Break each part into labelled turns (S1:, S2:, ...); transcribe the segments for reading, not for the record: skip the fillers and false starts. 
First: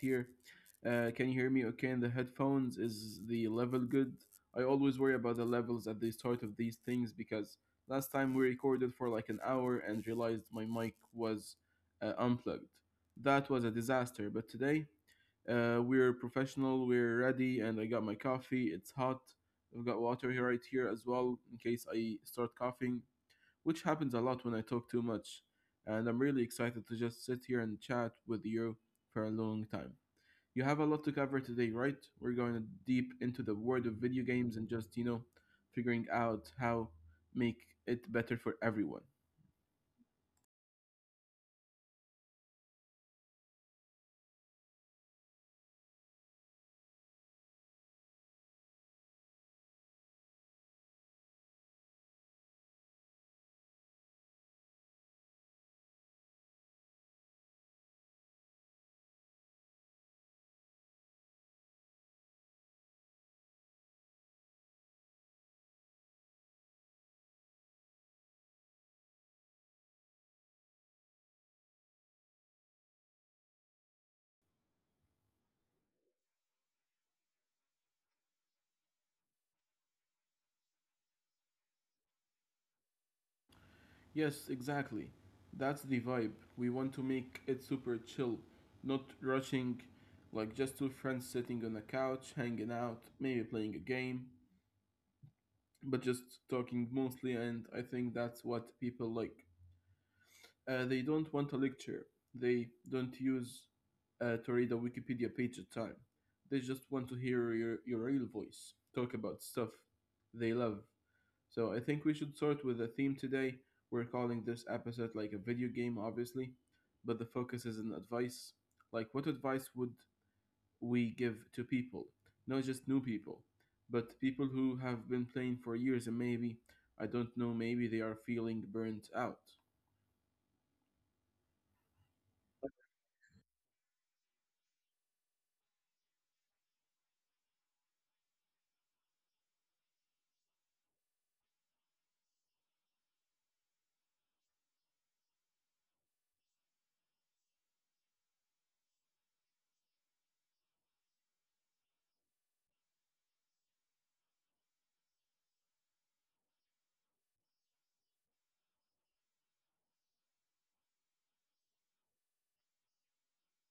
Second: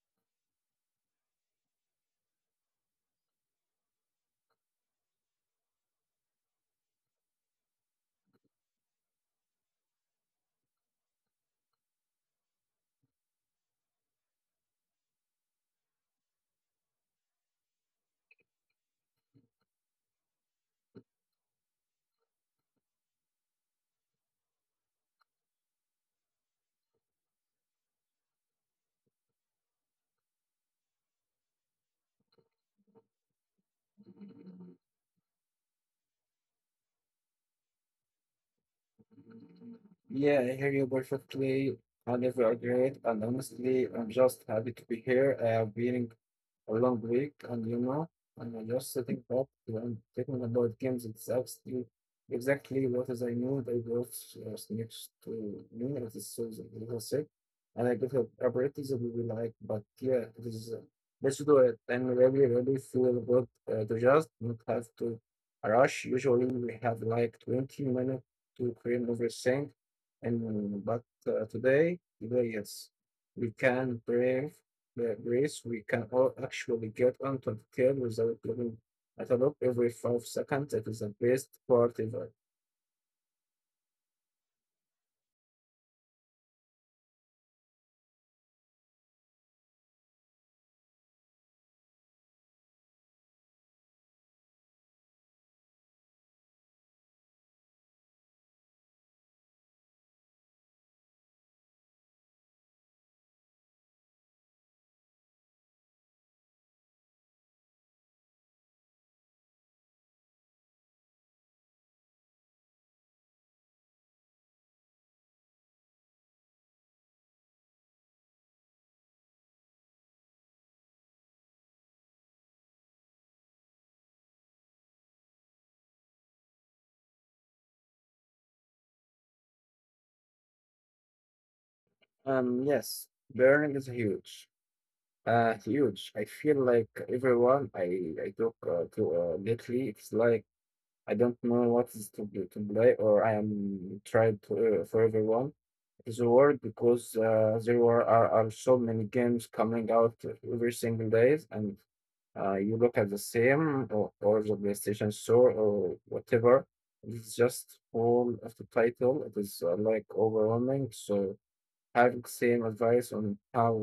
S1: here. Can you hear me okay in the headphones? Is the level good? I always worry about the levels at the start of these things because last time we recorded for like an hour and realized my mic was unplugged. That was a disaster, but today we're professional, we're ready, and I got my coffee. It's hot. I've got water here right here as well in case I start coughing which happens a lot when I talk too much. And I'm really excited to just sit here and chat with you for a long time. You have a lot to cover today, right? We're going deep into the world of video games and just, figuring out how make it better for everyone.
S2: Yeah, I hear you perfectly. I never agreed, and honestly, I'm just happy to be here. I have been a long week, and you know, and I'm just sitting up and thinking about games. It's absolutely exactly what is I knew. They both next to me at this season, little sick, and I got a apparatus that we will like. But yeah, this is let's do it. I really feel good to just not have to rush. Usually, we have like 20 minutes to create everything and but today, yes, we can brave the race. We can all actually get onto the tail without looking at a look every 5 seconds. It is the best part ever.
S1: Yes, exactly. That's the vibe. We want to make it super chill, not rushing, like just two friends sitting on a couch, hanging out, maybe playing a game, but just talking mostly, and I think that's what people like. They don't want a lecture, they don't use to read a Wikipedia page at time. They just want to hear your real voice, talk about stuff they love. So I think we should start with a theme today. We're calling this episode like a video game, obviously, but the focus is on advice. Like, what advice would we give to people? Not just new people, but people who have been playing for years and maybe, I don't know, maybe they are feeling burnt out.
S2: Yes, burning is huge. Huge. I feel like everyone I talk to lately, it's like I don't know what is to play, or I am tried to, for everyone is the world because there are so many games coming out every single days and you look at the same or the PlayStation Store or whatever. It's just all of the title. It is like overwhelming. So having same advice on how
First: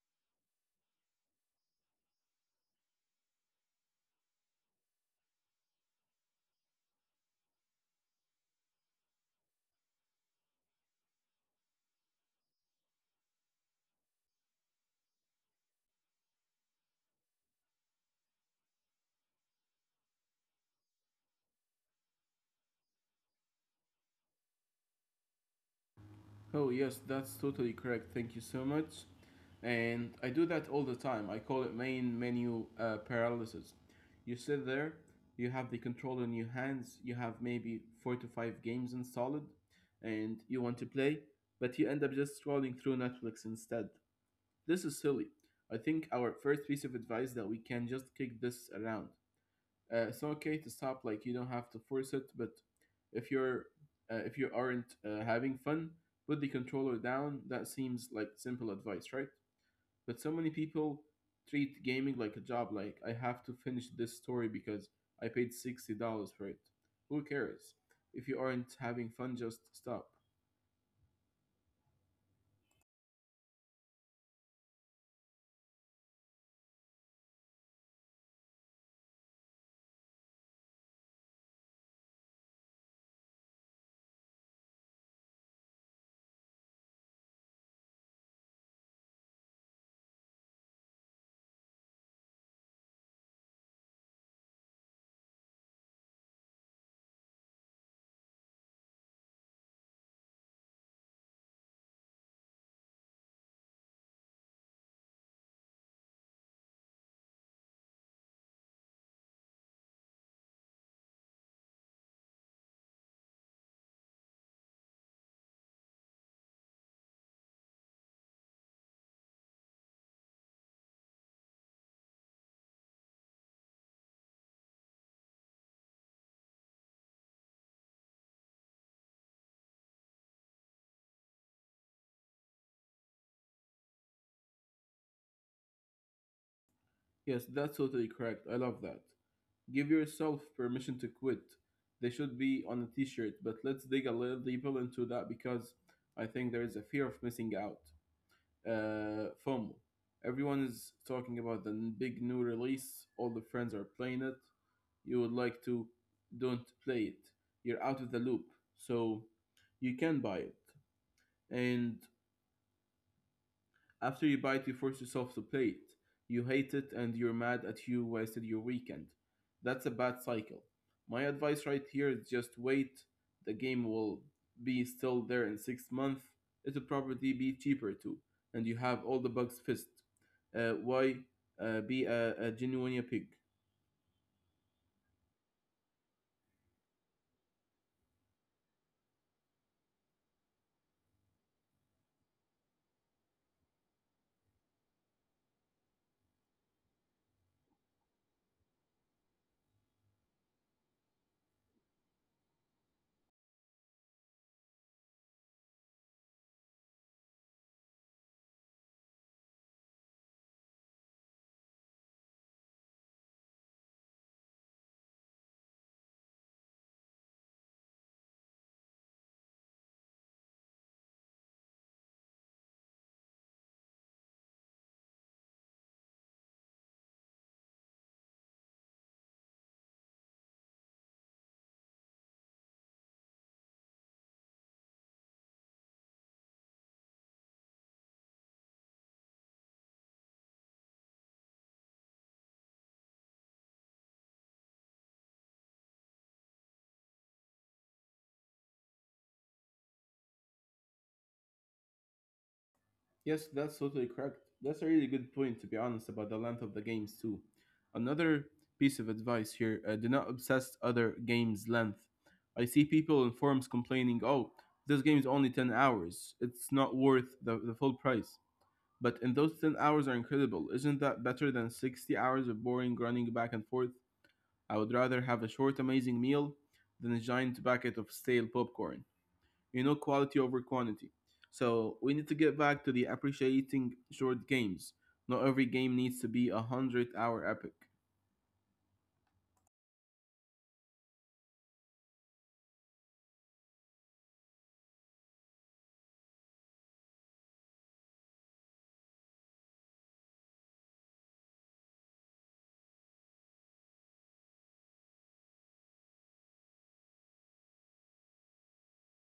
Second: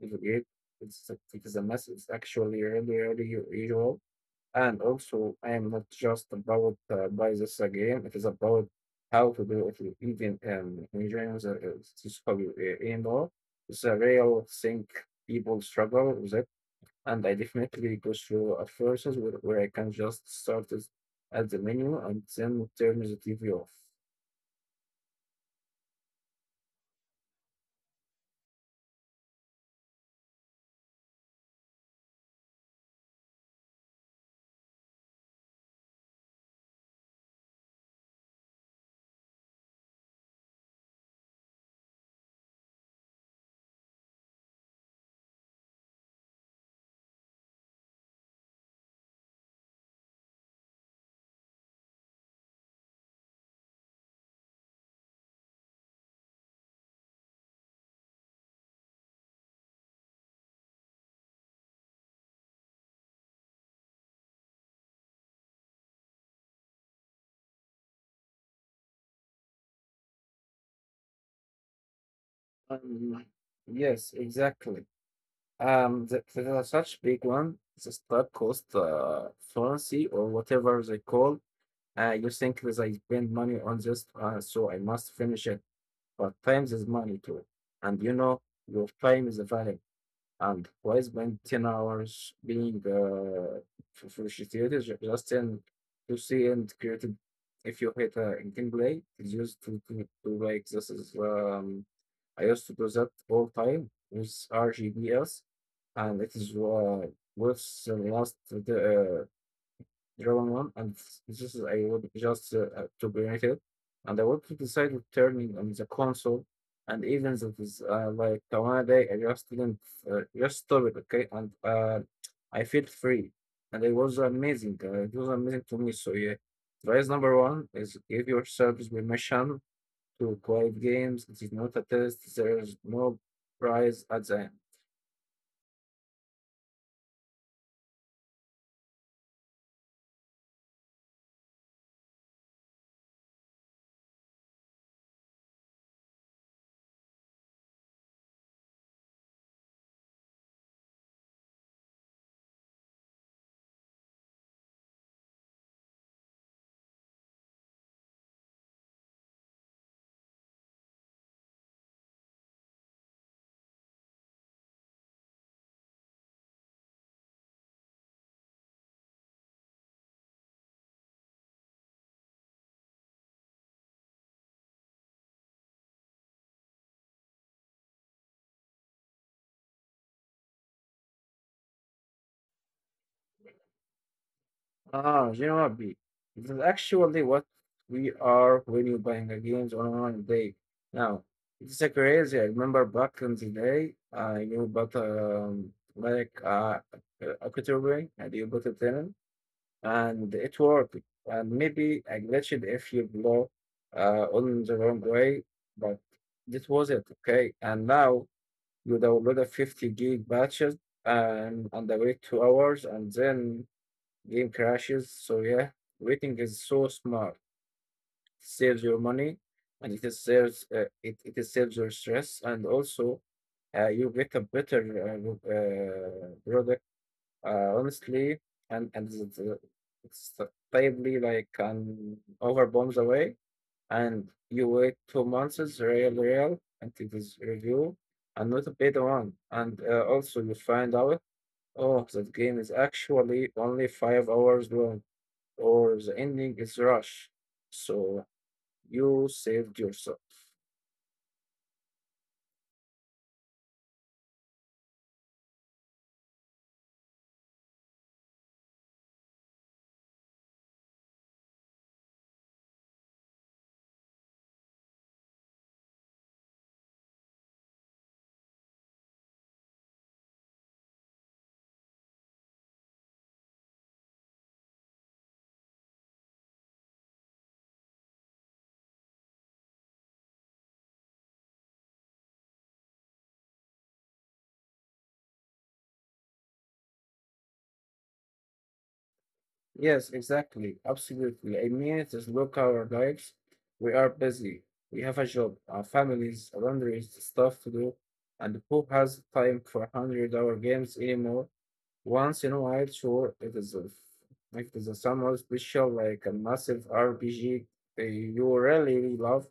S2: to do it, it is a mess. It's actually really usual. And also, I am not just about buy this again. It is about how to do it. Even engineering is anymore. It's a real thing people struggle with it. And I definitely go through a process where I can just start this at the menu and then turn the TV off.
S1: Oh, yes, that's totally correct. Thank you so much. And I do that all the time. I call it main menu paralysis. You sit there, you have the control in your hands, you have maybe four to five games installed, and you want to play, but you end up just scrolling through Netflix instead. This is silly. I think our first piece of advice that we can just kick this around. It's okay to stop. Like you don't have to force it. But if you're if you aren't having fun, put the controller down. That seems like simple advice, right? But so many people treat gaming like a job. Like I have to finish this story because I paid $60 for it. Who cares? If you aren't having fun, just stop.
S2: Um, yes, exactly. There are such big one, the start cost, fancy or whatever they call. You think that I spend money on this, so I must finish it. But time is money too. And you know, your time is valuable. And why spend 10 hours being frustrated just in to see and creative? If you hit a in gameplay, it's used to like this is, I used to do that all time with RGBS. And it is with the last uh, Dragon One, and this is I would just to bring it, and I want to decide on turning on the console, and even that is like the one day I just didn't just stop it, okay, and I feel free, and it was amazing. It was amazing to me. So yeah, advice number one is give yourself permission to quiet games. It is not a test. There is no prize at the end.
S1: Yes, that's totally correct. I love that. Give yourself permission to quit. They should be on a t shirt, but let's dig a little deeper into that because I think there is a fear of missing out. FOMO. Everyone is talking about the big new release, all the friends are playing it. You would like to, don't play it. You're out of the loop, so you can buy it. And after you bite, you force yourself to play it. You hate it and you're mad at you wasted your weekend. That's a bad cycle. My advice right here is just wait. The game will be still there in 6 months. It'll probably be cheaper too, and you have all the bugs fixed. Why be a genuine pig?
S2: Ah, you know what, B? This is actually what we are when you're buying a games online day. Now, it's a crazy. I remember back in the day, I knew about like a category and you put it in, and it worked. And maybe I glitched if you blow on the wrong way, but this was it, okay? And now you download a 50 gig batches and wait 2 hours, and then game crashes. So yeah, waiting is so smart. It saves your money and it is saves it, it is saves your stress and also you get a better product honestly and it's probably like an over bombs away and you wait 2 months is real until this review and not a paid one and also you find out oh that game is actually only 5 hours long or the ending is rush. So you saved yourself.
S1: Yes, that's totally correct. That's a really good point, to be honest, about the length of the games, too. Another piece of advice here do not obsess other games' length. I see people in forums complaining, oh, this game is only 10 hours. It's not worth the full price. But in those 10 hours are incredible. Isn't that better than 60 hours of boring running back and forth? I would rather have a short, amazing meal than a giant bucket of stale popcorn, you know, quality over quantity. So we need to get back to the appreciating short games. Not every game needs to be a hundred-hour epic.
S2: Yes, exactly. Absolutely. I mean, it is look our lives. We are busy. We have a job, our families, laundry, stuff to do, and who has time for 100-hour games anymore? Once in a while, sure, it is a somewhat special like a massive RPG that you really love,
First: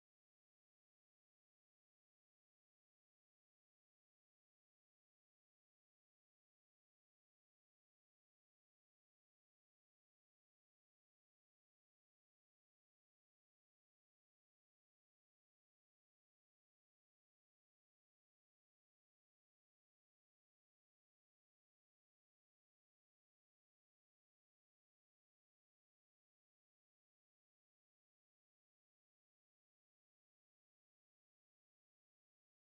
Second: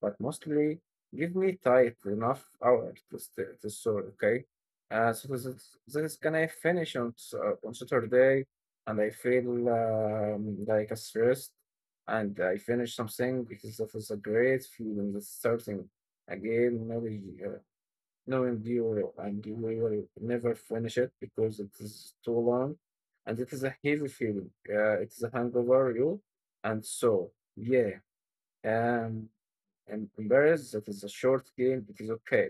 S2: but mostly give me tight enough hours to stay to sort, okay? This is gonna finish on on Saturday, and I feel like a stressed, and I finish something because that was a great feeling. Starting again, maybe uh, no, and you will never finish it because it is too long, and it is a heavy feeling. It is a hangover you, and so yeah. Um, and embarrassed. It is a short game. It is okay.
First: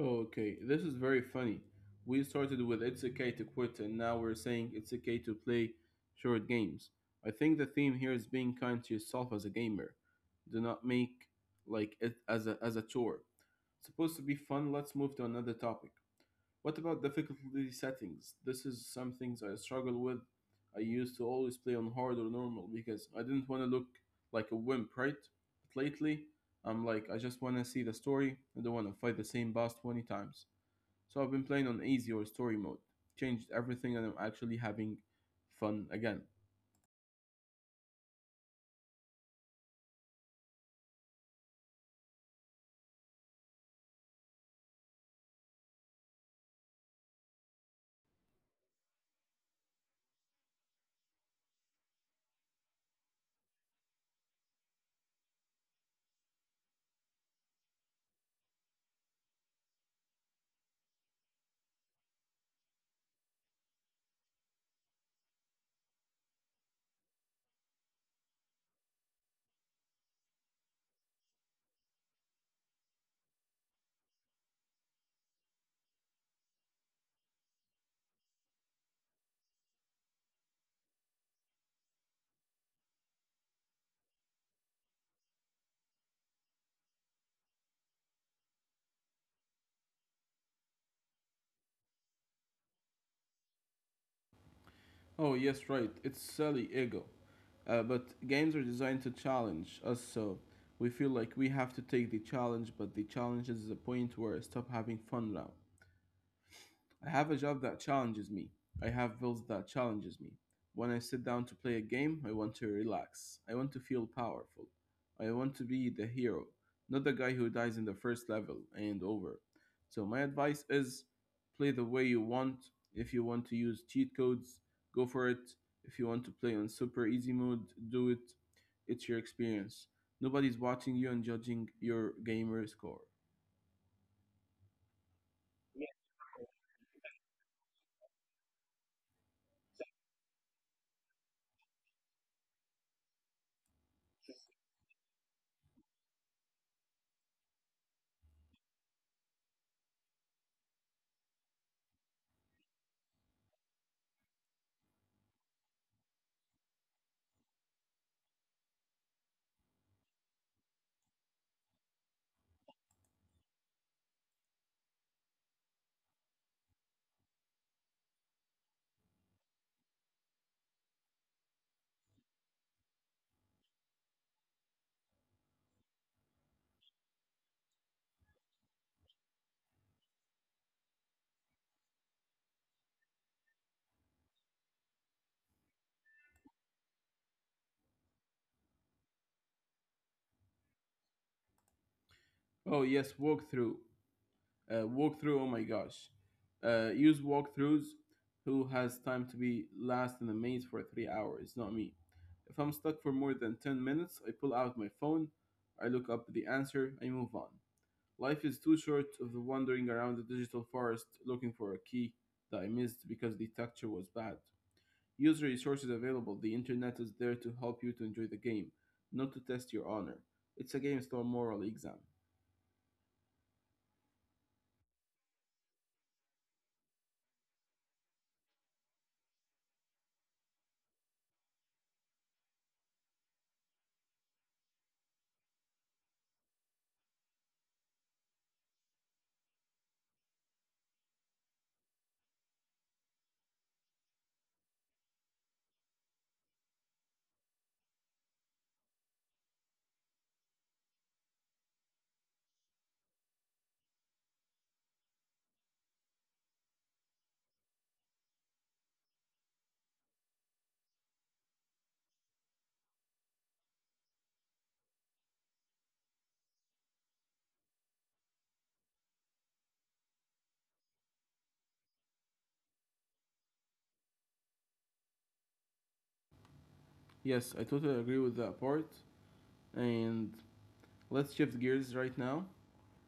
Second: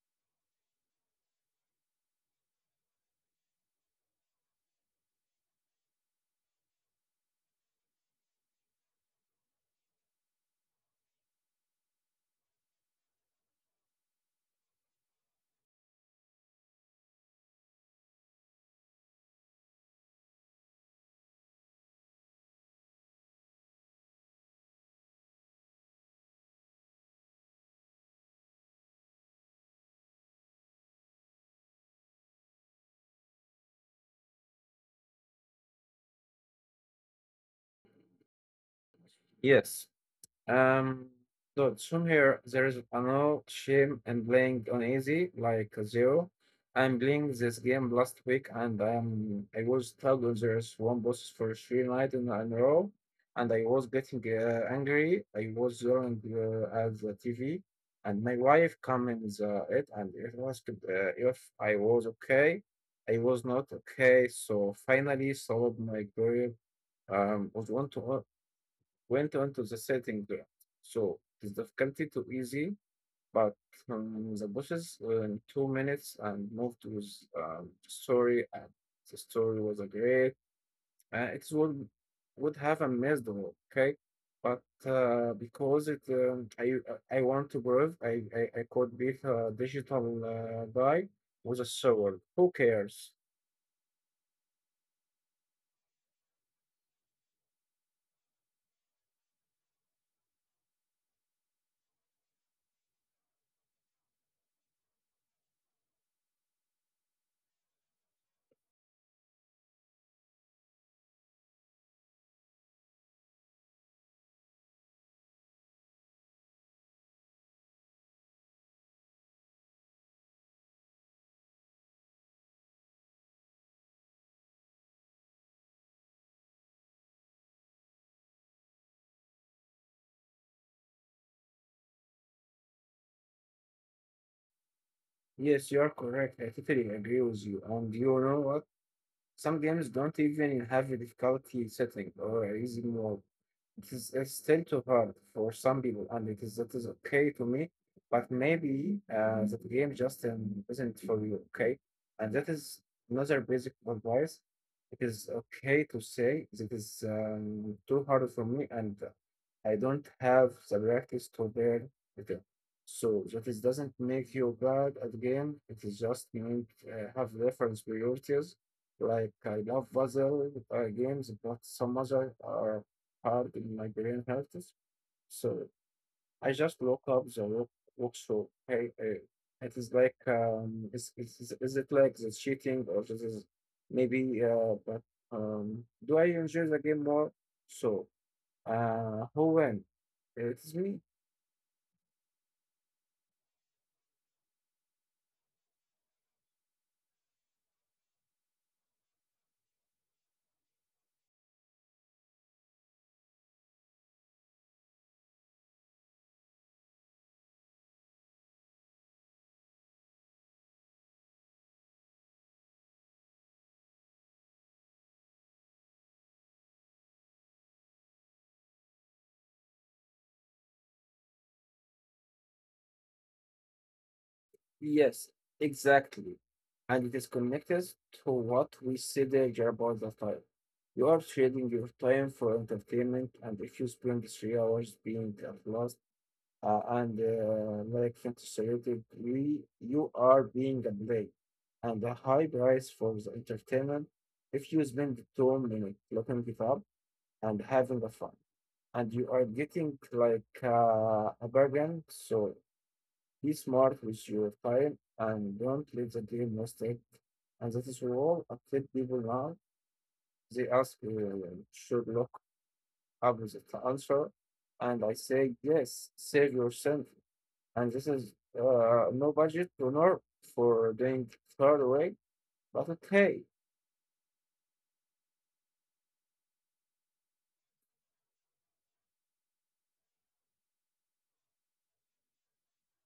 S1: Okay, this is very funny. We started with it's okay to quit, and now we're saying it's okay to play short games. I think the theme here is being kind to yourself as a gamer. Do not make like it as a chore. It's supposed to be fun. Let's move to another topic. What about difficulty settings? This is some things I struggle with. I used to always play on hard or normal because I didn't want to look like a wimp, right? But lately, I'm like, I just want to see the story. I don't want to fight the same boss 20 times. So I've been playing on easy or story mode. Changed everything and I'm actually having fun again.
S2: Yes. Um, so from here, there is a no shame in playing on easy, like zero. I'm playing this game last week, and I was stuck on this one boss for three nights in a row, and I was getting angry. I was yelling at the TV, and my wife came in the it and it asked if I was okay. I was not okay, so finally solved my career. Was want to Went on to the setting ground. So it's difficulty to easy, but the bosses were in 2 minutes and moved to his story. And the story was a great. It would have amazed me, okay? But because it, I want to prove I could beat a digital guy with a sword. Who cares?
S1: Oh, yes, right. It's silly ego. But games are designed to challenge us, so we feel like we have to take the challenge, but the challenge is the point where I stop having fun now. I have a job that challenges me. I have bills that challenges me. When I sit down to play a game, I want to relax. I want to feel powerful. I want to be the hero, not the guy who dies in the first level and over. So my advice is play the way you want. If you want to use cheat codes, go for it. If you want to play on super easy mode, do it. It's your experience. Nobody's watching you and judging your gamer score.
S2: Yes, you are correct. I totally agree with you. And you know what? Some games don't even have a difficulty setting or easy mode. It's still too hard for some people, and it is that is okay to me. But maybe that game just isn't for you, okay? And that is another basic advice. It is okay to say that is too hard for me, and I don't have the practice to learn it. So that is doesn't make you bad at game. It is just you need have reference priorities. Like I love puzzle games, but some other are hard in my brain hurts. So I just look up the workflow. Hey, it is like is it like the cheating or this is maybe but do I enjoy the game more? So who win? It is me.
S1: Oh yes, walkthrough. Walkthrough, oh my gosh. Use walkthroughs. Who has time to be last in the maze for 3 hours? Not me. If I'm stuck for more than 10 minutes, I pull out my phone, I look up the answer, I move on. Life is too short of the wandering around the digital forest looking for a key that I missed because the texture was bad. Use resources available. The internet is there to help you to enjoy the game, not to test your honor. It's a game, it's not a moral exam.
S2: Yes, exactly. And it is connected to what we said earlier about the time. You are trading your time for entertainment, and if you spend 3 hours being at loss and like frustrated, we, you are being a play and a high price for the entertainment if you spend 2 minutes looking it up and having a fun. And you are getting like a bargain, so be smart with your time and don't let the game mistake. And that is all I tell people now. They ask, should look up the answer, and I say yes. Save yourself and this is no budget donor for doing far away. But okay,
S1: Yes, I totally agree with that part. And let's shift gears right now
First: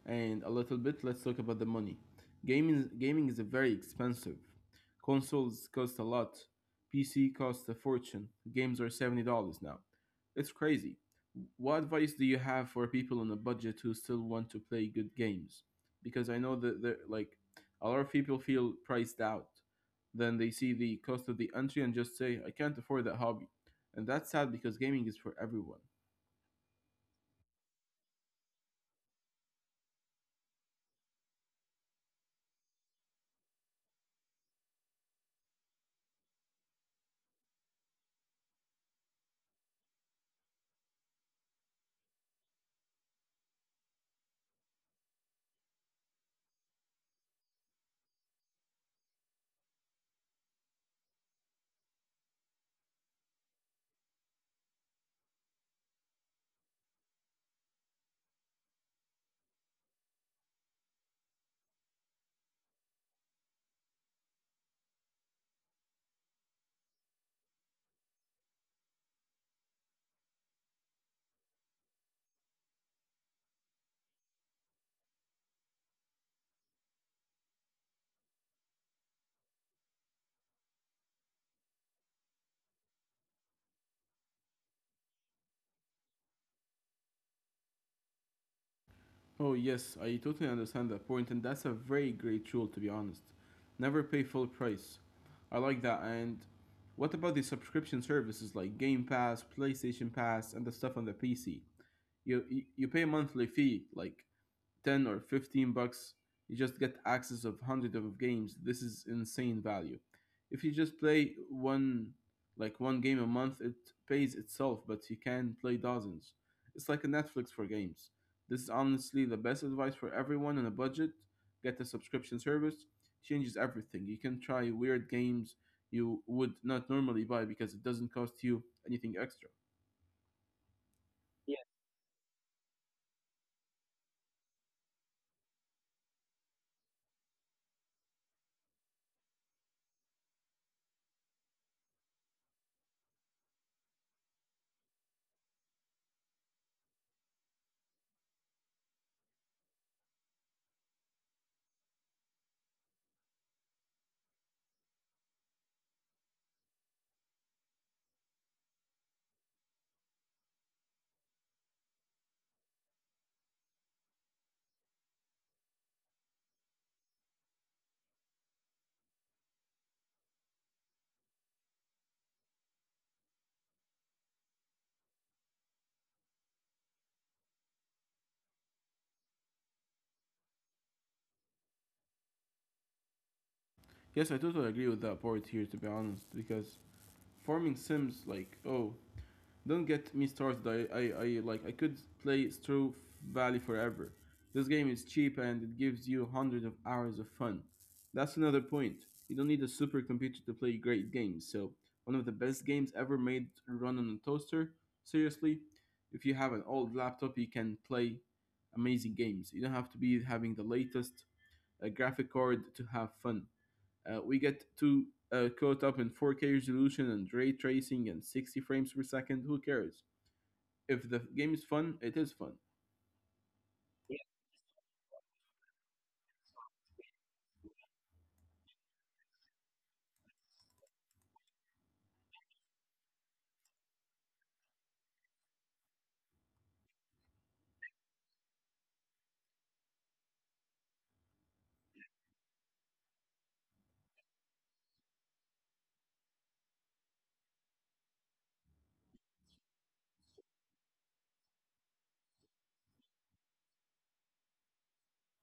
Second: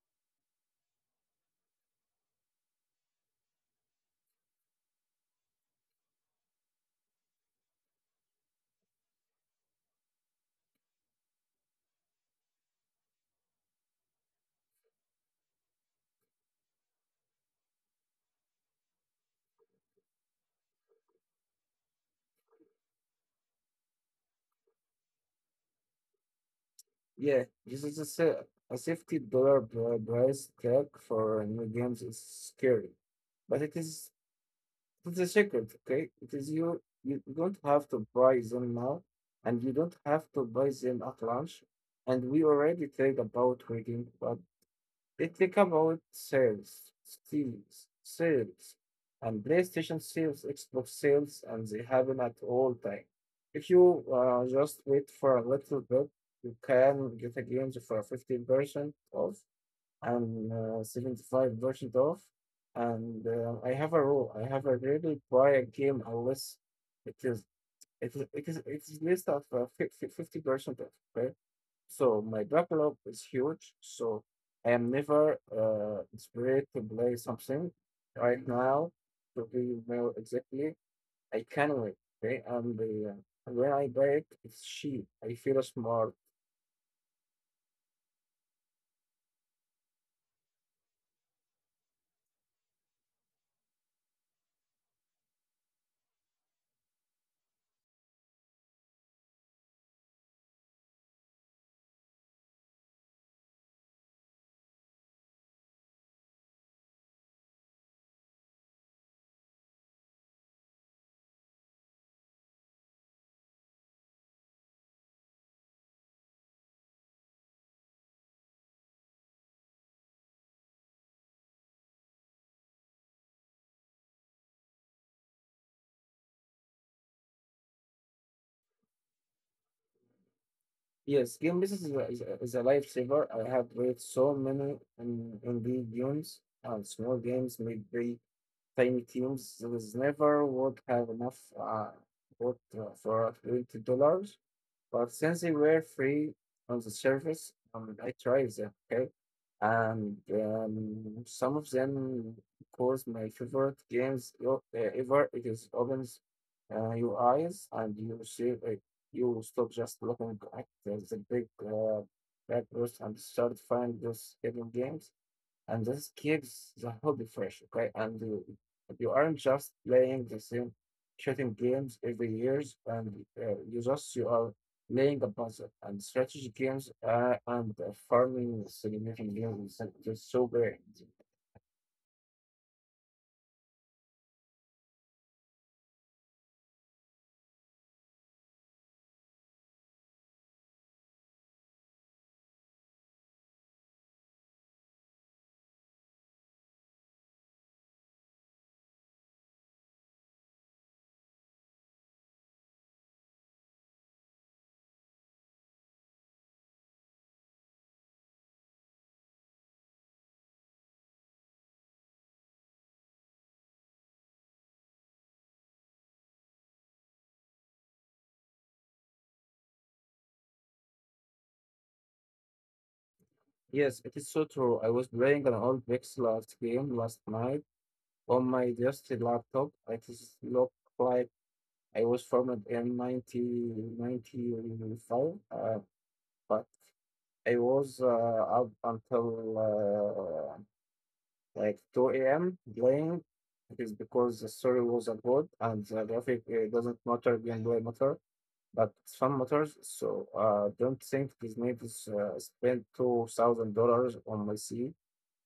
S1: and a little bit let's talk about the money. Gaming is very expensive. Consoles cost a lot. PC costs a fortune. Games are $70 now. It's crazy. What advice do you have for people on a budget who still want to play good games? Because I know that there like a lot of people feel priced out. Then they see the cost of the entry and just say, I can't afford that hobby. And that's sad because gaming is for everyone.
S2: yeah, this is a safety dollar price tag for new games is scary, but it's a secret. Okay, it is you. You don't have to buy them now, and you don't have to buy them at launch. And we already talked about rating, but let's about sales, and PlayStation sales, Xbox sales, and they happen at all time. If you just wait for a little bit, you can get a game for 15% off and 75% off. And I have a rule. I have a really buy a game unless it is it is list of 50% off. Okay, so my backlog is huge. So I am never inspired to play something right now. To be more exactly, I can wait. Okay, and when I buy it, it's cheap. I feel smart.
S1: Oh, yes, I totally understand that point, and that's a very great rule, to be honest. Never pay full price. I like that, and what about the subscription services like Game Pass, PlayStation Pass, and the stuff on the PC? You pay a monthly fee, like 10 or $15, you just get access of hundreds of games. This is insane value. If you just play one, like one game a month, it pays itself, but you can play dozens. It's like a Netflix for games. This is honestly the best advice for everyone on a budget. Get a subscription service, changes everything. You can try weird games you would not normally buy because it doesn't cost you anything extra.
S2: Yes, game business is is a lifesaver. I have played so many in indie games and small games, maybe tiny teams was never would have enough wood for $20. But since they were free on the service, I tried them. Okay, and some of them of course, my favorite games ever. It is opens your eyes and you see you stop just looking at the big backwards and start find those hidden games and this keeps the hobby fresh, okay? And you aren't just playing the same shooting games every years, and you are laying a puzzle and strategy games and farming simulation games. Is just so great.
S1: Yes, I totally agree with that part here, to be honest, because farming sims, like, oh, don't get me started. I like I could play Stro Valley forever. This game is cheap and it gives you hundreds of hours of fun. That's another point. You don't need a supercomputer to play great games. So one of the best games ever made run on a toaster. Seriously, if you have an old laptop, you can play amazing games. You don't have to be having the latest graphic card to have fun. We get too caught up in 4K resolution and ray tracing and 60 frames per second. Who cares? If the game is fun, it is fun.
S2: Yes, it is so true. I was playing an old pixel art game last night on my dusty laptop. It is looked like I was formed in 1995, but I was up until like 2 a.m. playing. It is because the story was good and the graphic doesn't matter, gameplay matter, but fun matters. So don't think this made spend $2000 on my C.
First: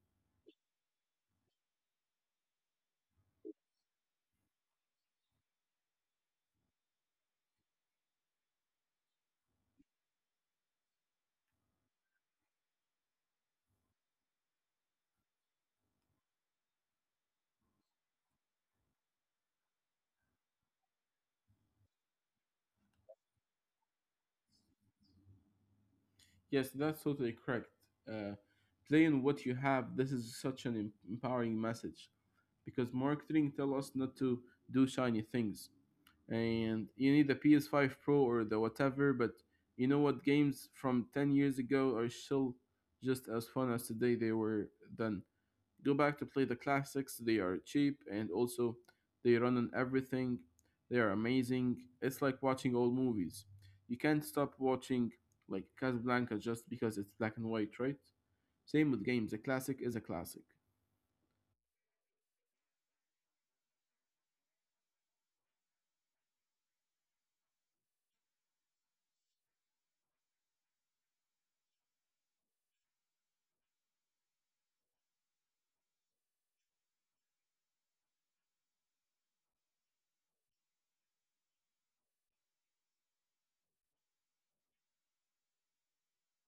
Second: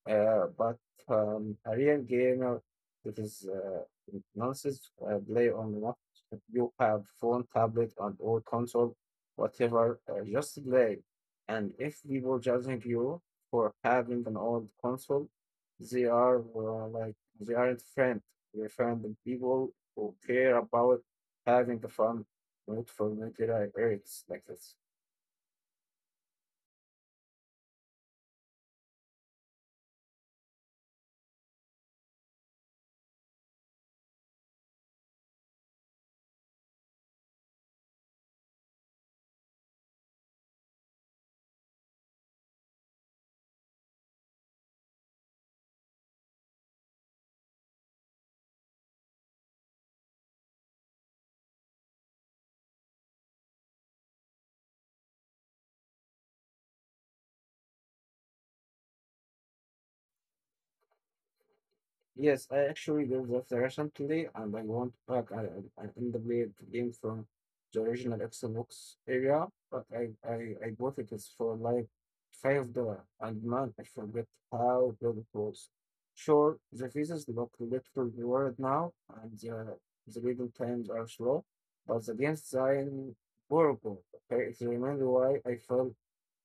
S2: But a real gamer that is nonsense play on what you have phone, tablet, and or console, whatever. Just play, and if people judging you for having an old console, they are like they aren't friend. They're friend and people who care about having the fun, not for military errands like this.
S1: Yes, that's totally correct. Uh, playing what you have, this is such an empowering message because marketing tell us not to do shiny things. And you need the PS5 Pro or the whatever, but you know what? Games from 10 years ago are still just as fun as the day they were done. Go back to play the classics. They are cheap and also they run on everything. They are amazing. It's like watching old movies. You can't stop watching like Casablanca just because it's black and white, right? Same with games. A classic is a classic.
S2: Yes, I actually did that recently, and I want back an underplayed game from the original Xbox area, but I bought it is for like $5, and man, I forget how good it was. Sure, the pieces look little reward now, and the reading times are slow, but the game design horrible. Okay, it's remember why I fell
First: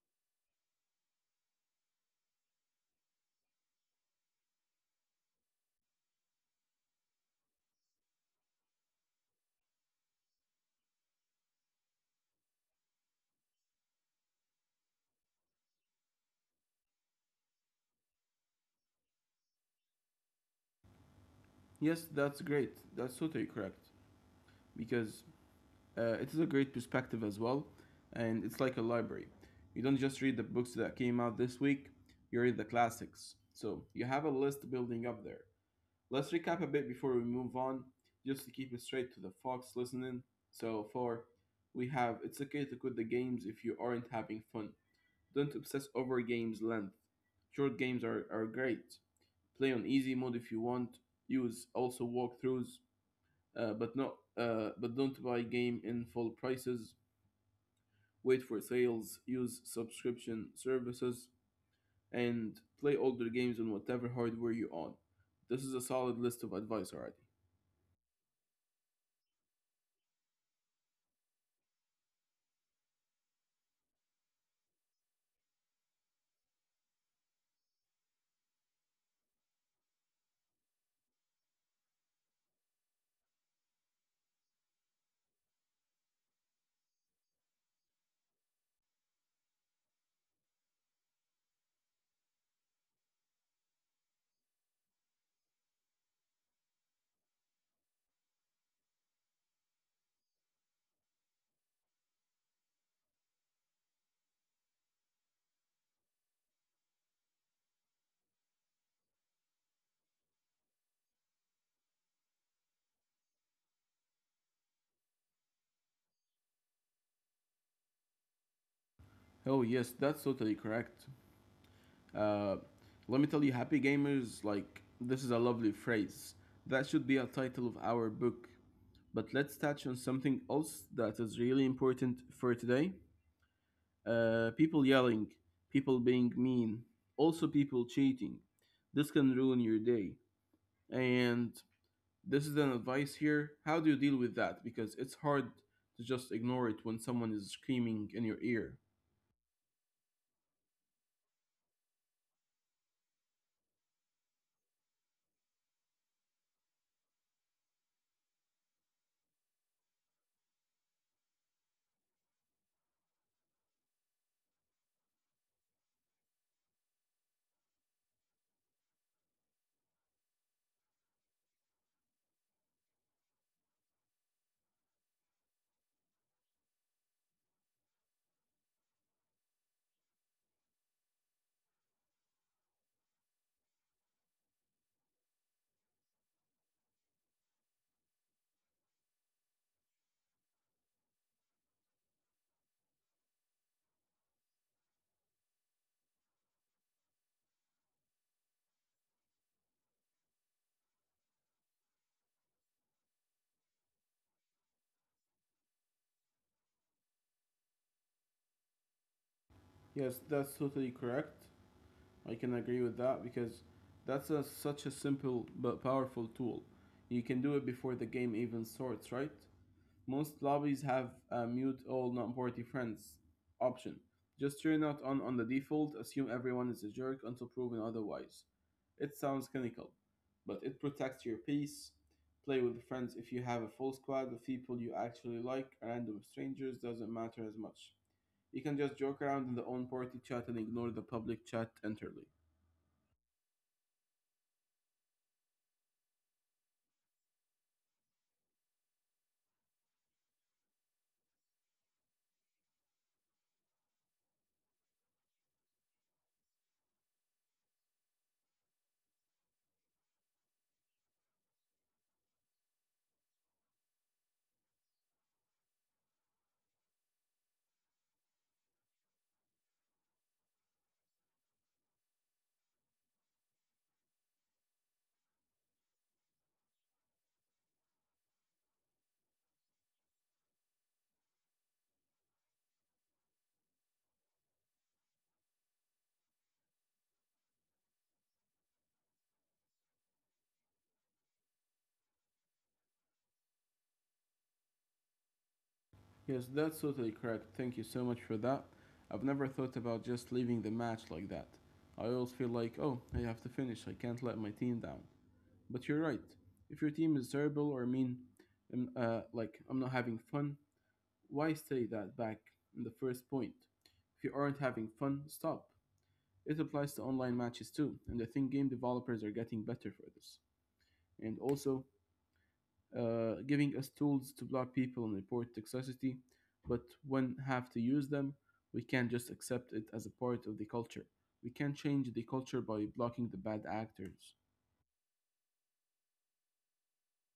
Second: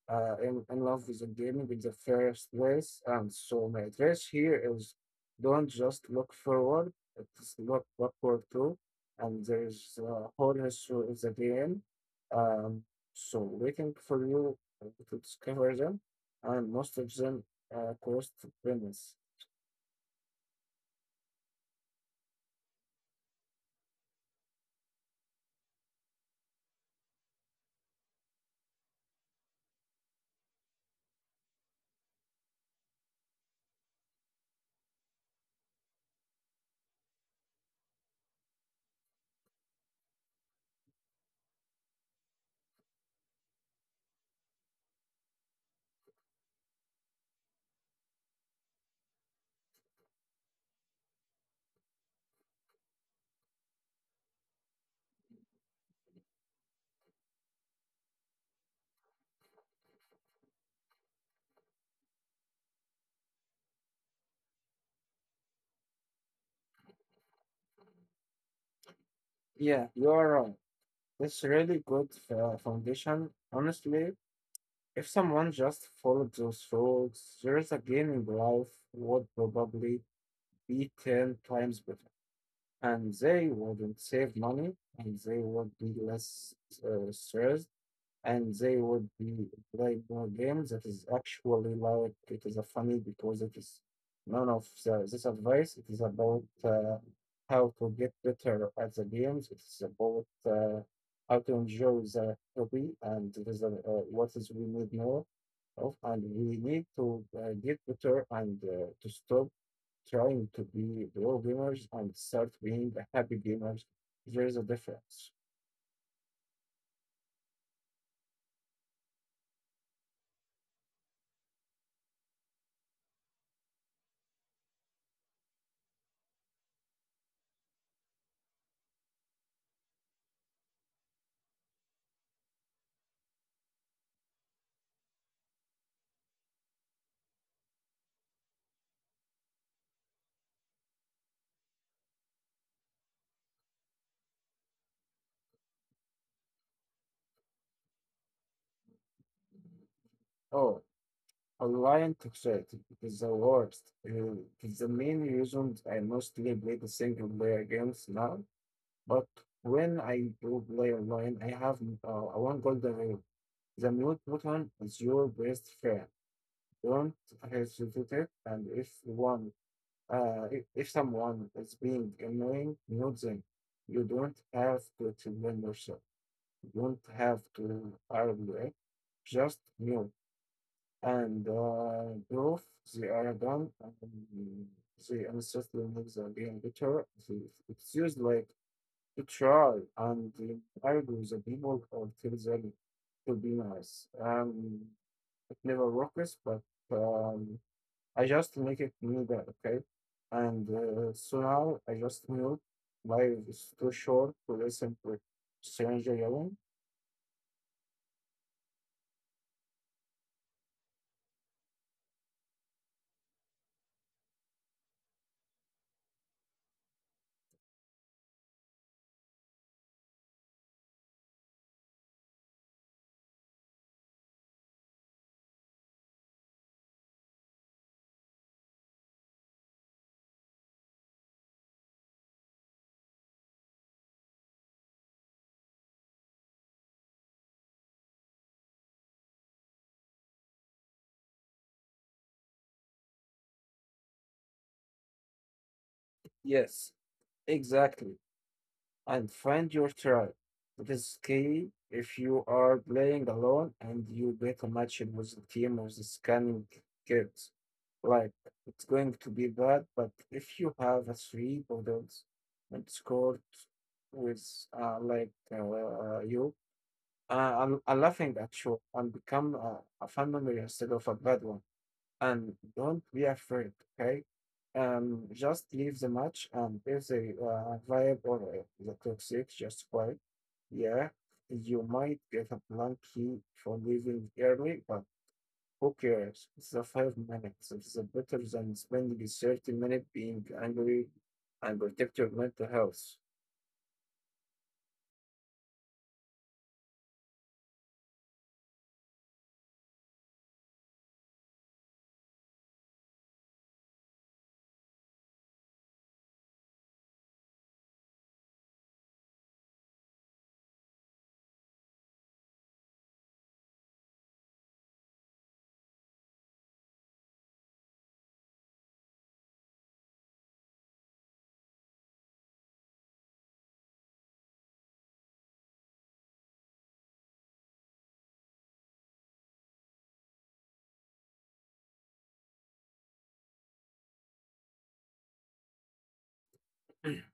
S2: in, love with the game with the first place. And so my advice here is don't just look forward, it's look backward too. And there's a whole history of the game. Um, so waiting for you to discover them, and most of them cost pennies.
S1: Yes, that's great. That's totally correct because it is a great perspective as well, and it's like a library. You don't just read the books that came out this week; you read the classics. So you have a list building up there. Let's recap a bit before we move on, just to keep it straight to the folks listening. So far, we have it's okay to quit the games if you aren't having fun. Don't obsess over games length. Short games are great. Play on easy mode if you want. Use also walkthroughs, but don't buy game in full prices. Wait for sales. Use subscription services and play older games on whatever hardware you're on. This is a solid list of advice, alright.
S2: Yeah, you are right. That's a really good foundation. Honestly, if someone just followed those rules, there's a game in life would probably be 10 times better. And they wouldn't save money and they would be less stressed and they would be playing more games. That is actually like it is a funny because it is none of the, this advice. It is about how to get better at the games. It is about how to enjoy the hobby, and it is what is we need more of, and we need to get better and to stop trying to be pro gamers and start being a happy gamers. There is a difference.
S1: Oh yes, that's totally correct. Uh, Let me tell you, happy gamers, like this is a lovely phrase. That should be a title of our book. But let's touch on something else that is really important for today. People yelling, people being mean, also people cheating. This can ruin your day. And this is an advice here. How do you deal with that? Because it's hard to just ignore it when someone is screaming in your ear.
S2: Oh, online toxicity is the worst. It's the main reason I mostly play the single player games now. But when I do play online, I have one golden rule. The mute button is your best friend. Don't hesitate it. And if one, if someone is being annoying, mute them. You don't have to explain yourself. You don't have to argue. Eh? Just mute and proof they are done and they ancestry make the game better. They- It's used like to try and argue the people or tell them to be nice. It never works, but um, I just make it new that okay. And so now I just knew life is too short to listen to stranger yelling.
S1: Yes, that's totally correct. I can agree with that because that's a, such a simple but powerful tool. You can do it before the game even starts, right? Most lobbies have a mute all non-party friends option. Just turn it on the default, assume everyone is a jerk until proven otherwise. It sounds clinical, but it protects your peace. Play with friends if you have a full squad of people you actually like, random strangers doesn't matter as much. You can just joke around in the own party chat and ignore the public chat entirely.
S2: Yes, exactly. And find your tribe. It is key if you are playing alone and you get a match with the team with the scanning kids. Like, it's going to be bad, but if you have a three bundles and scored with, uh, like, uh, you, I'm laughing at you and become a fun memory instead of a bad one and don't be afraid, okay? Just leave the match, and if the vibe or the toxic just quiet, yeah, you might get a blank key for leaving early, but who cares? It's the 5 minutes. It's a better than spending 30 minutes being angry and protect your mental health.
S1: Yes, that's totally correct. Thank you so much for that. I've never thought about just leaving the match like that. I always feel like, oh, I have to finish. I can't let my team down. But you're right. If your team is terrible or mean, like I'm not having fun, why say that back in the first point? If you aren't having fun, stop. It applies to online matches too, and I think game developers are getting better for this. And also, giving us tools to block people and report toxicity, but when have to use them, we can't just accept it as a part of the culture. We can change the culture by blocking the bad actors.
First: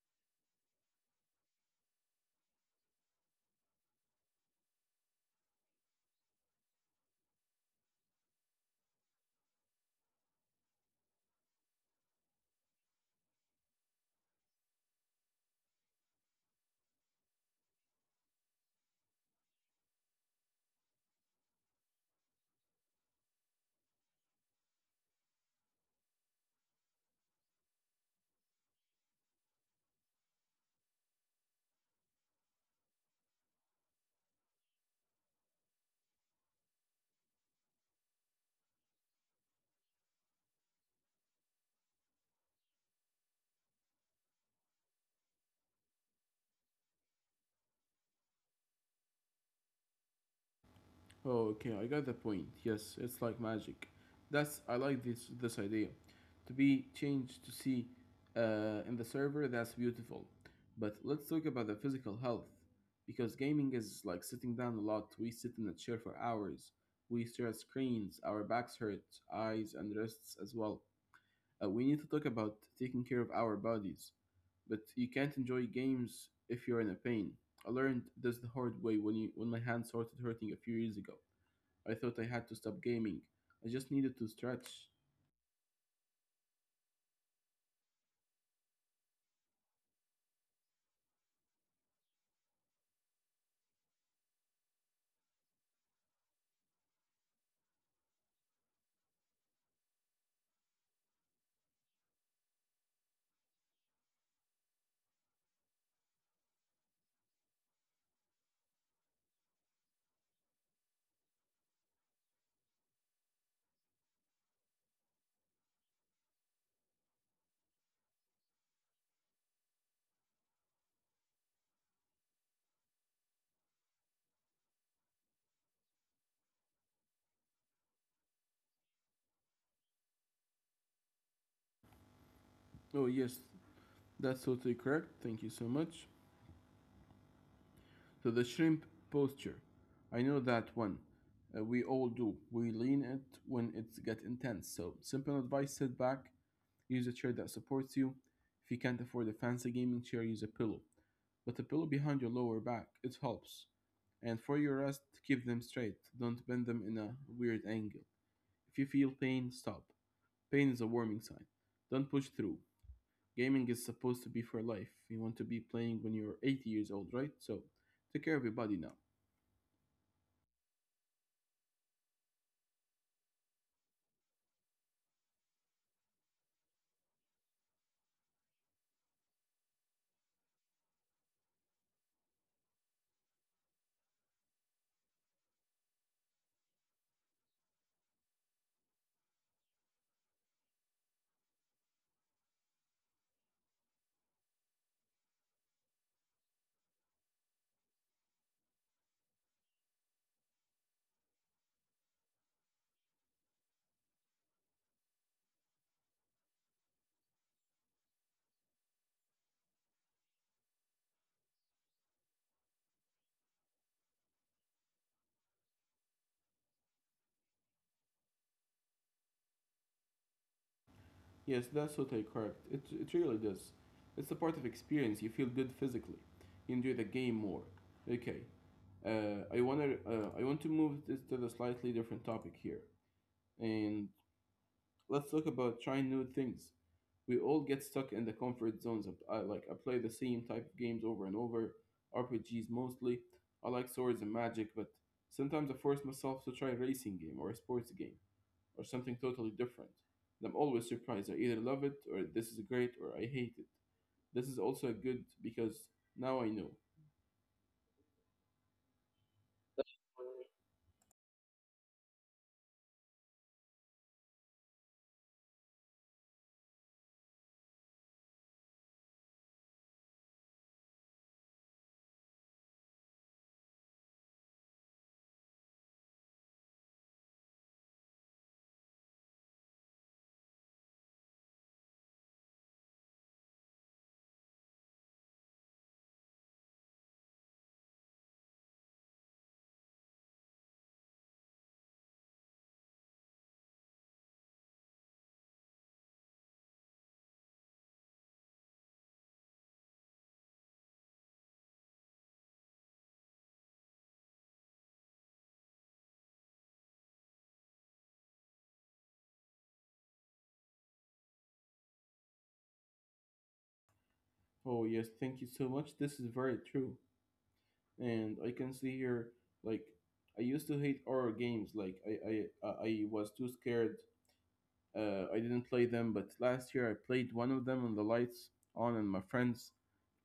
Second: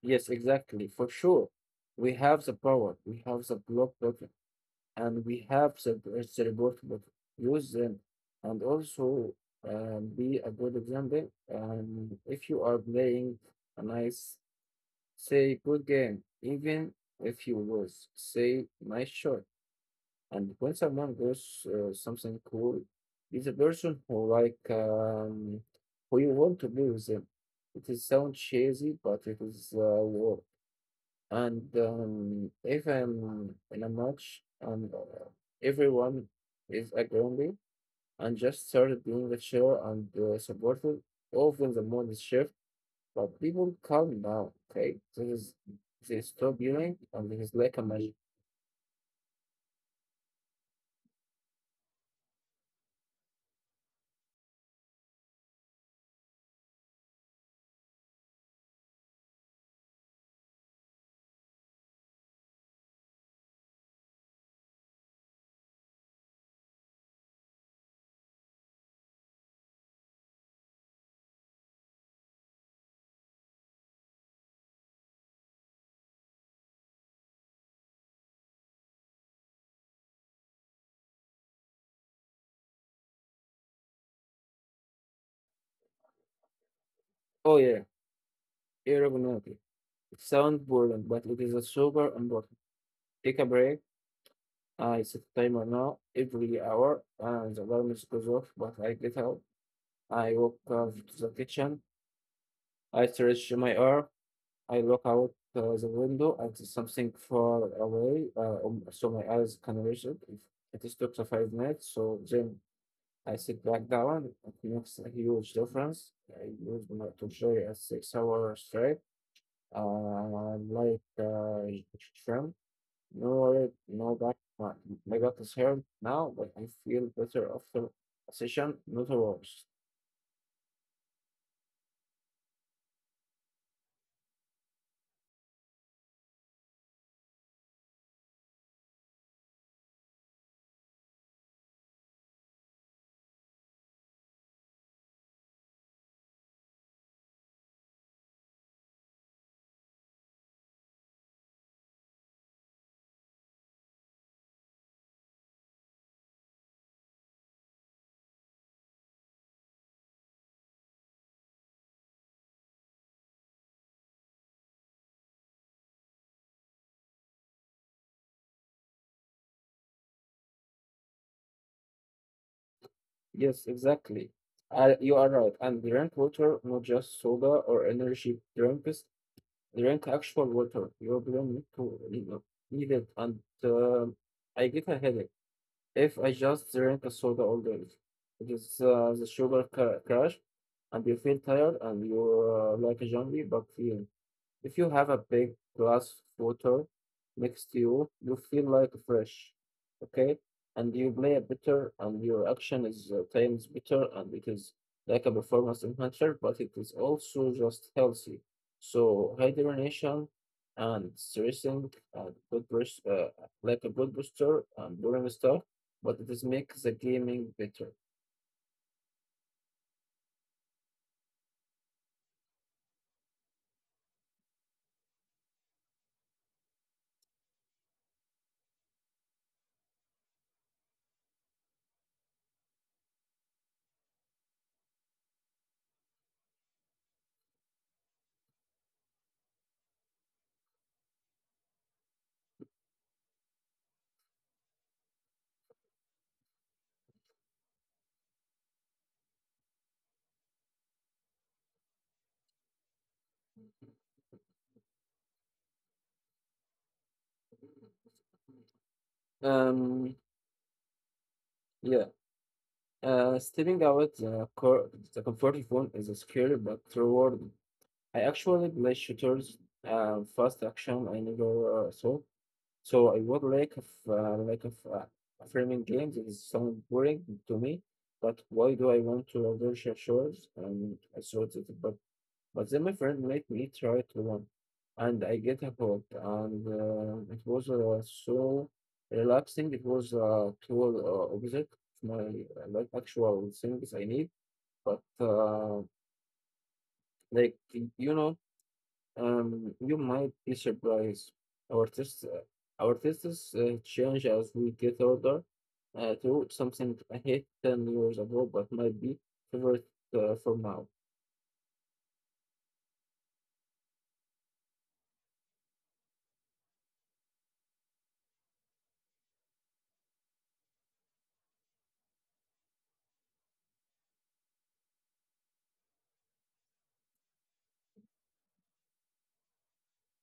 S2: Yes, exactly, for sure. We have the power, we have the block and we have cerebral use them and also be a good example. If you are playing a nice, say, good game, even if you lose, say, nice shot. And when someone goes something cool, is a person who like who you want to be with them. It is sound cheesy, but it is work. And if I'm in a match and everyone is agreeing me and just started doing the show and supportive, often the mood is shift, but people calm down, okay? This is they stop yelling and this is like a magic.
S1: Oh, okay, I got the point. Yes, it's like magic. That's I like this idea. To be changed to see in the server, that's beautiful. But let's talk about the physical health because gaming is like sitting down a lot. We sit in a chair for hours. We stare at screens. Our backs hurt, eyes and wrists as well. We need to talk about taking care of our bodies. But you can't enjoy games if you're in a pain. I learned this the hard way when my hand started hurting a few years ago. I thought I had to stop gaming. I just needed to stretch.
S2: Oh yeah, aerodynamic. It sounds boring, but it is a super important. Take a break. I set a timer now every hour and the alarm is goes off, but I get out. I walk out to the kitchen. I stretch my arm. I look out the window at something far away, so my eyes can reach it. If it is took to 5 minutes, so then I sit back down. It makes a huge difference. I use my to enjoy a 6 hour straight, uh, like uh, shrimp. No worry, no back. My back is hurt now, but I feel better after a session, not worse.
S1: Oh, yes, that's totally correct. Thank you so much. So, the shrimp posture. I know that one. We all do. We lean it when it's get intense. So, simple advice sit back, use a chair that supports you. If you can't afford a fancy gaming chair, use a pillow. But a pillow behind your lower back, it helps. And for your rest, keep them straight. Don't bend them in a weird angle. If you feel pain, stop. Pain is a warning sign. Don't push through. Gaming is supposed to be for life. You want to be playing when you're 80 years old, right? So, take care of your body now.
S2: Yes, exactly. You are right. And drink water, not just soda or energy drinks. Drank actual water. You don't need to need it, need it, and um I get a headache if I just drink a soda all day. It is the crash, and you feel tired and you're like a zombie, but feel. If you have a big glass water next to you, you feel like fresh, okay? And you play it better, and your action is times better, and it is like a performance enhancer, but it is also just healthy. So hydration and stressing and good boost, like a good booster and boring stuff, but it is make the gaming better.
S1: Yes, that's totally correct. It really does. It's a part of experience. You feel good physically. You enjoy the game more. Okay. I want to move this to the slightly different topic here, and let's talk about trying new things. We all get stuck in the comfort zones. Of, I play the same type of games over and over, RPGs mostly. I like swords and magic, but sometimes I force myself to try a racing game or a sports game or something totally different. And I'm always surprised. I either love it or this is great or I hate it. This is also good because now I know.
S2: Um, yeah. Stepping out the, the comfort zone is a scary but rewarding. I actually play shooters and fast action I never saw. So I would like of framing games. It is sound boring to me, but why do I want to research shooters? And I thought it, but then my friend made me try to one, and I get a hook, and it was so relaxing. It was a tool opposite my like actual things I need, but like you know you might be surprised. Our tastes, uh, our tastes change as we get older. To something I hate 10 years ago, but might be favorite for now.
S1: Oh yes, thank you so much. This is very true. And I can see here like I used to hate horror games like I was too scared, I didn't play them, but last year I played one of them on the lights on and my friends.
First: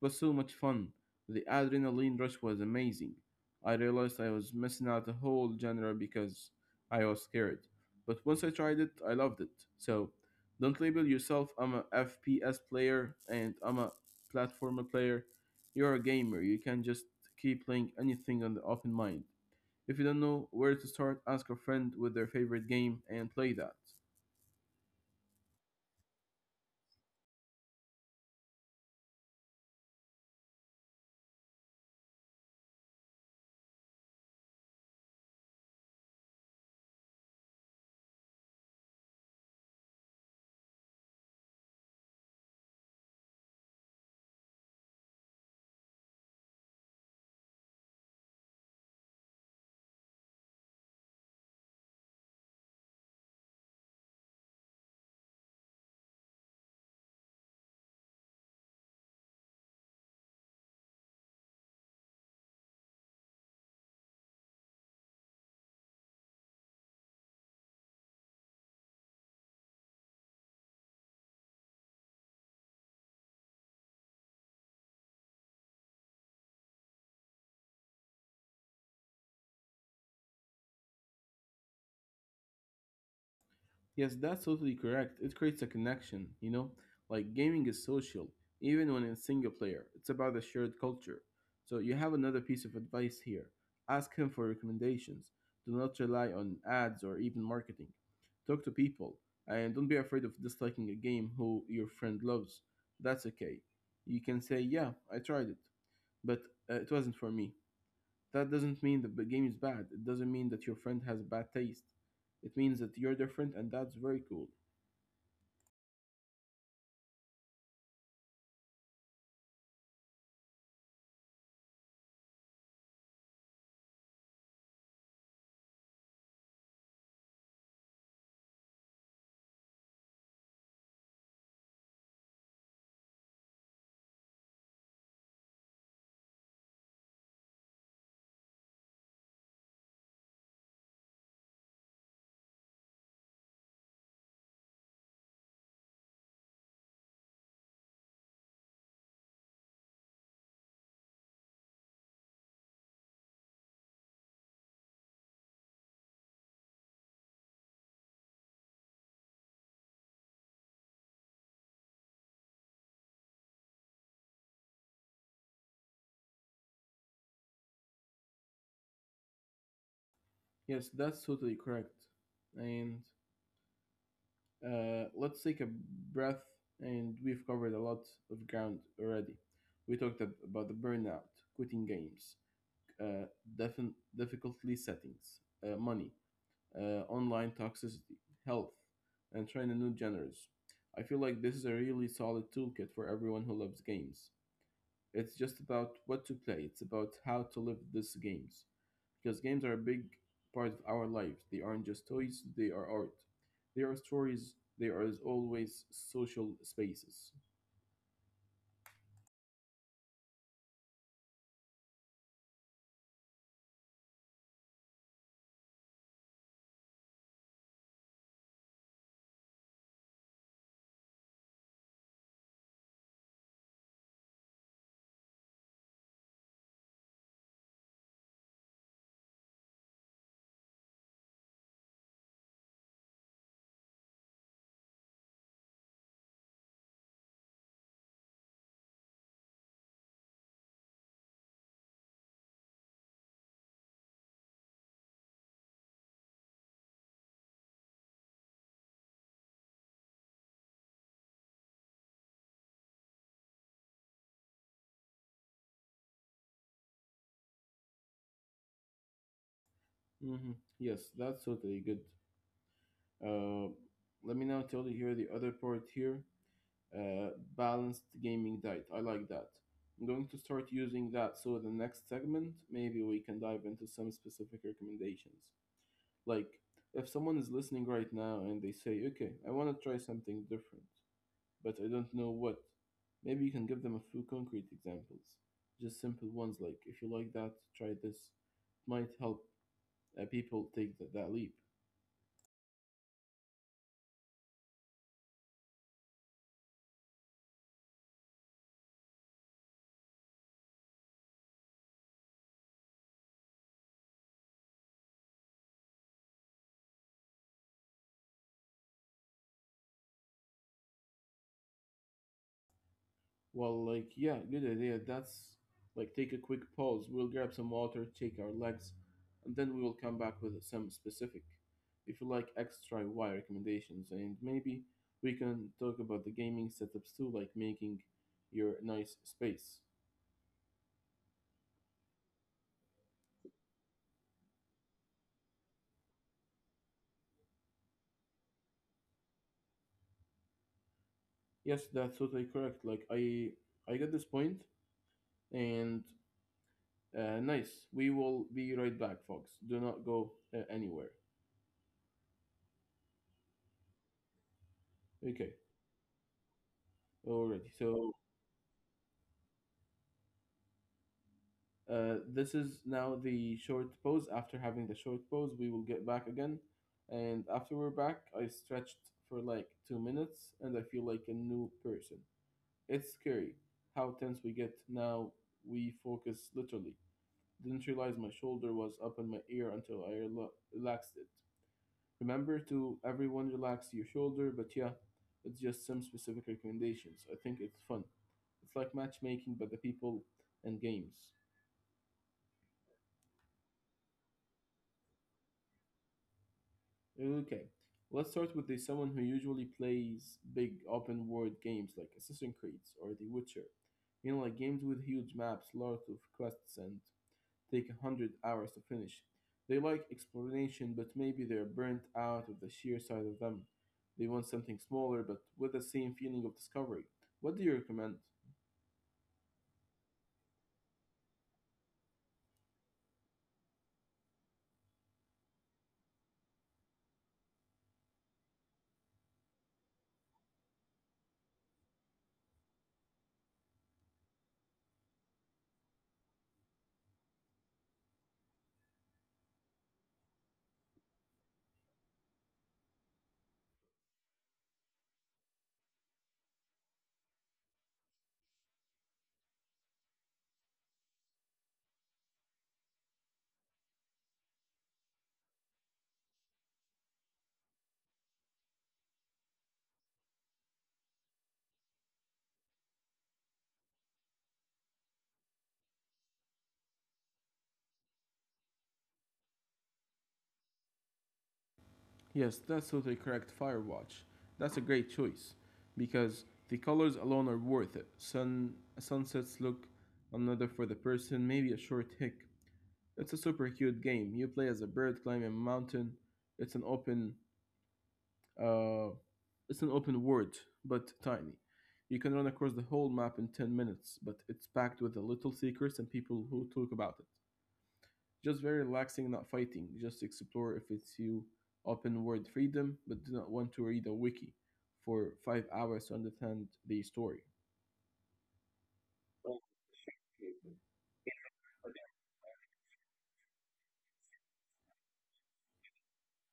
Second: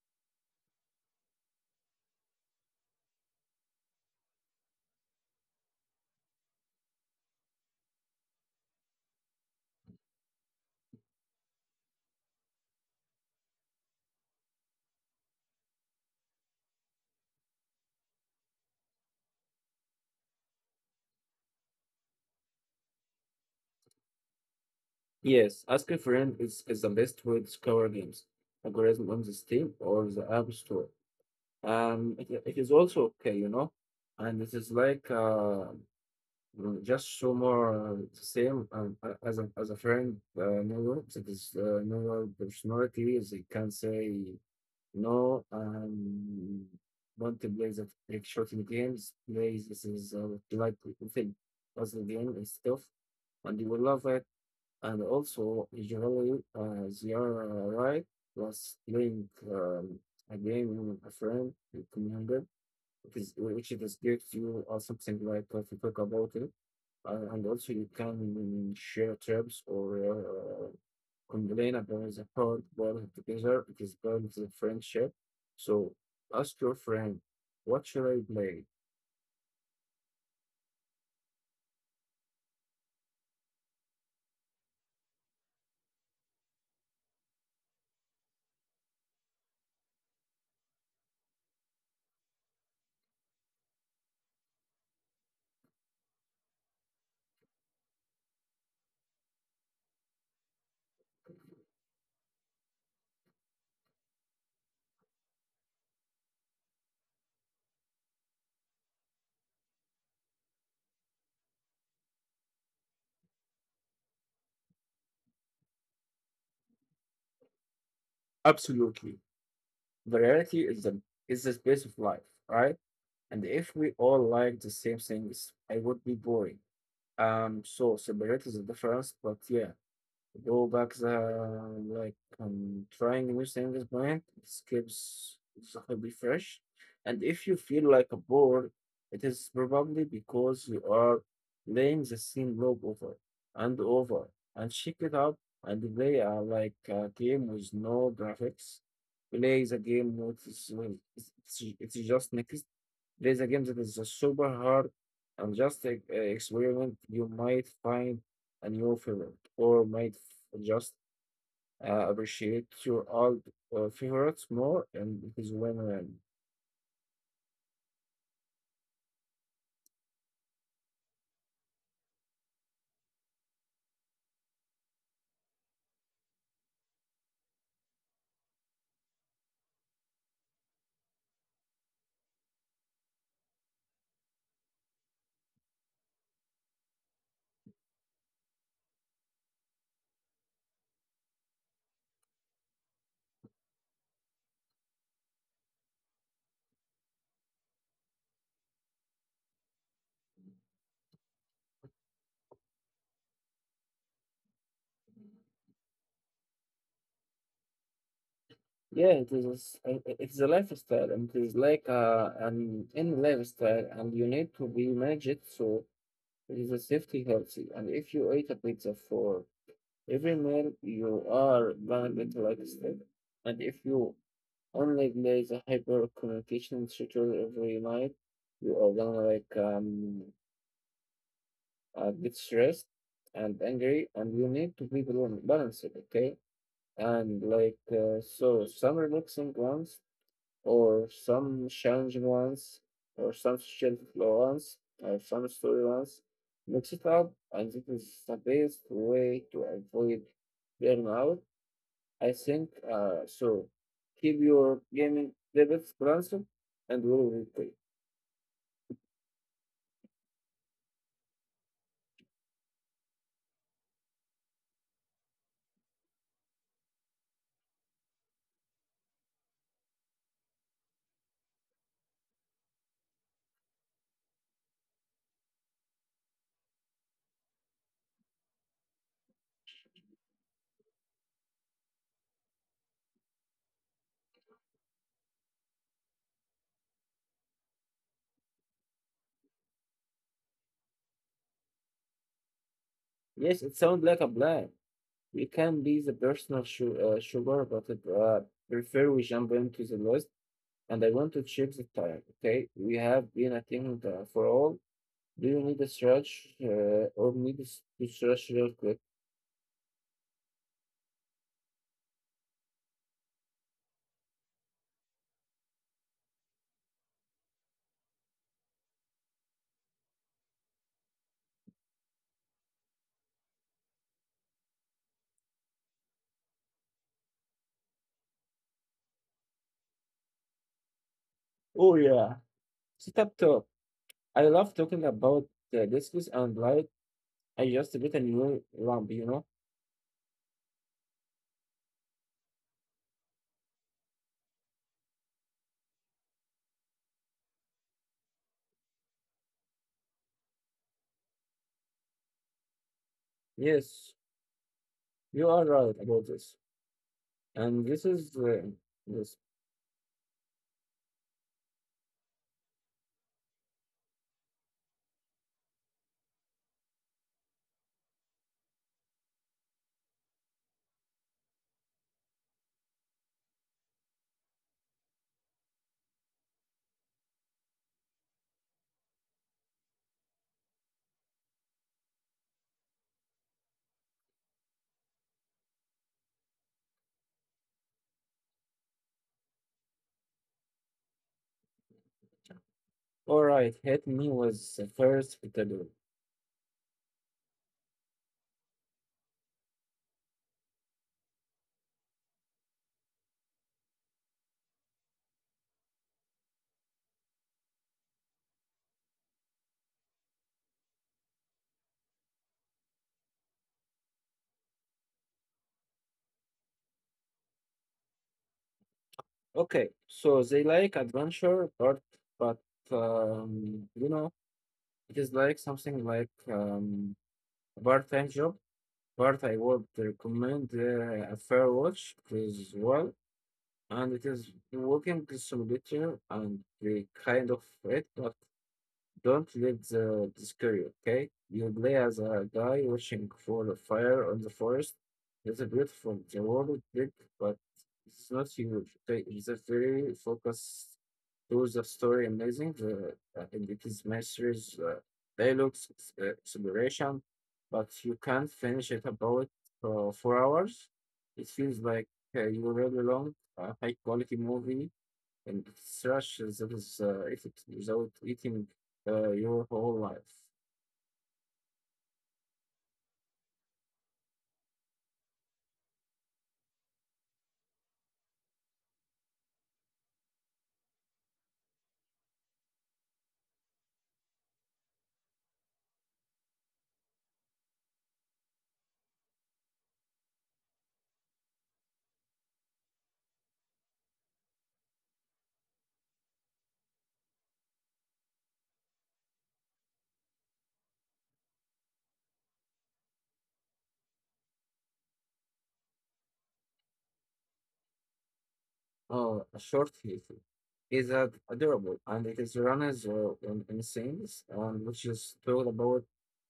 S1: It was so much fun. The adrenaline rush was amazing. I realized I was missing out a whole genre because I was scared. But once I tried it, I loved it. So don't label yourself I'm a FPS player and I'm a platformer player. You're a gamer. You can just keep playing anything on the open mind. If you don't know where to start, ask a friend with their favorite game and play that.
S2: Yes, ask a friend is the best way to discover games. Algorithm on the Steam or the App Store. It is also okay, you know, and it is like just show more the same as a friend. No ropes. It is no real personality. They can say no. Want to play the like shooting games. Plays this is what you like to think. Puzzle game and stuff, and you will love it. And also usually they are right. Plus playing a game with a friend, you can which is great you or something like if you talk about it. And also you can share terms or uh, complain about the hard boiled together. It is called the friendship. So ask your friend, what should I play?
S1: Yes, that's totally correct. It creates a connection, you know? Like gaming is social, even when it's single player. It's about a shared culture. So you have another piece of advice here. Ask him for recommendations. Do not rely on ads or even marketing. Talk to people and don't be afraid of disliking a game who your friend loves. That's okay. You can say, "Yeah, I tried it, but it wasn't for me." That doesn't mean that the game is bad. It doesn't mean that your friend has bad taste. It means that you're different, and that's very cool.
S2: Absolutely. Variety is the space of life, right? And if we all like the same things, it would be boring. So separate is the difference, but yeah. Go back the like trying new things blind it keeps the be fresh and if you feel like a bored it is probably because you are playing the same loop over and over and check it out and play like a game with no graphics, play the game with it's just next it is a game that is a super hard and just experiment. You might find a new favorite, or might just appreciate your old favorites more, and it is win-win.
S1: Yes, that's totally correct. And let's take a breath, and we've covered a lot of ground already. We talked about the burnout, quitting games, uh, difficulty settings, money, online toxicity, health, and trying new genres. I feel like this is a really solid toolkit for everyone who loves games. It's just about what to play, it's about how to live these games. Because games are a big part of our lives. They aren't just toys, they are art. They are stories, they are as always social spaces.
S2: Yeah, it is. It's a lifestyle, and it is like an in lifestyle, and you need to be manage it so it is a safety healthy. And if you eat a pizza for every meal, you are gonna get like a step. And if you, unlike, there is a hyper communication schedule every night, you are gonna like get stressed and angry, and you need to be balanced, okay? And like so, some relaxing ones, or some challenging ones, or some social flow ones, or some story ones. Mix it up, and this is the best way to avoid burnout, I think so. Keep your gaming levels constant and we will replay.
S1: hmm Yes, that's totally good. Uh, Let me now tell you here the other part here, uh, balanced gaming diet. I like that. I'm going to start using that so the next segment, maybe we can dive into some specific recommendations. Like, if someone is listening right now and they say, okay, I want to try something different, but I don't know what. Maybe you can give them a few concrete examples. Just simple ones like, if you like that, try this. It might help people take that leap.
S2: Yes, it sounds like a plan. We can be the personal sugar, but I prefer we jump into the list. And I want to check the time. Okay, we have been I think for all. Do you need a stretch or to stretch real quick?
S1: Well, like, yeah, good idea. That's like, take a quick pause. We'll grab some water, shake our legs, and then we will come back with some specific, if you like, extra Y recommendations. And maybe we can talk about the gaming setups too, like making your nice space.
S2: Oh yeah, sit up top. I love talking about discus and light. I just get a new lamp, you know.
S1: Yes, that's totally correct. Like, I get this point, and nice. We will be right back, folks. Do not go anywhere.
S2: Yes, you
S1: Okay.
S2: are right about this.
S1: Alrighty.
S2: And this
S1: So
S2: is this.
S1: this is now the short pose. After having the short pose, we will get back again. And after we're back, I stretched for like 2 minutes and I feel like a new person. It's scary how tense we get now. We focus literally. Didn't realize my shoulder was up in my ear until I relaxed it. Remember to everyone relax your shoulder, but yeah, it's just some specific recommendations. I think it's fun. It's like matchmaking, but the people and games.
S2: All right, Hit Me was the first category.
S1: Okay, let's start with the someone who usually plays big open world games like Assassin's Creed or The Witcher. You know, like games with huge maps, lots of quests, and take 100 hours to finish. They like exploration, but maybe they're burnt out of the sheer size of them. They want something smaller, but with the same feeling of discovery. What do you recommend?
S2: Okay, so they like adventure, but um, you know, it is like something like a part-time job. But I would recommend a fair watch as well, and it is walking simulator and the kind of it, but don't let the discourage you, okay? You play as a guy watching for the fire on the forest. It's a beautiful, the world is big, but it's not huge. Okay, it's a very focused towards the story amazing. The And it is masters dialogues exploration, but you can't finish it about 4 hours. It feels like you really long, a high quality movie and it's rush that is effort without eating your whole life.
S1: Yes, that's totally correct, Firewatch. That's a great choice because the colors alone are worth it. Sun sunsets look another for the person, maybe a short hick. It's a super cute game. You play as a bird climbing a mountain. It's an open Uh, it's an open world, but tiny. You can run across the whole map in 10 minutes, but it's packed with the little secrets and people who talk about it. Just very relaxing, not fighting. Just explore if it's you open world freedom, but do not want to read a wiki for 5 hours to understand the story.
S2: Oh, a short history is adorable and it is run as in scenes which is told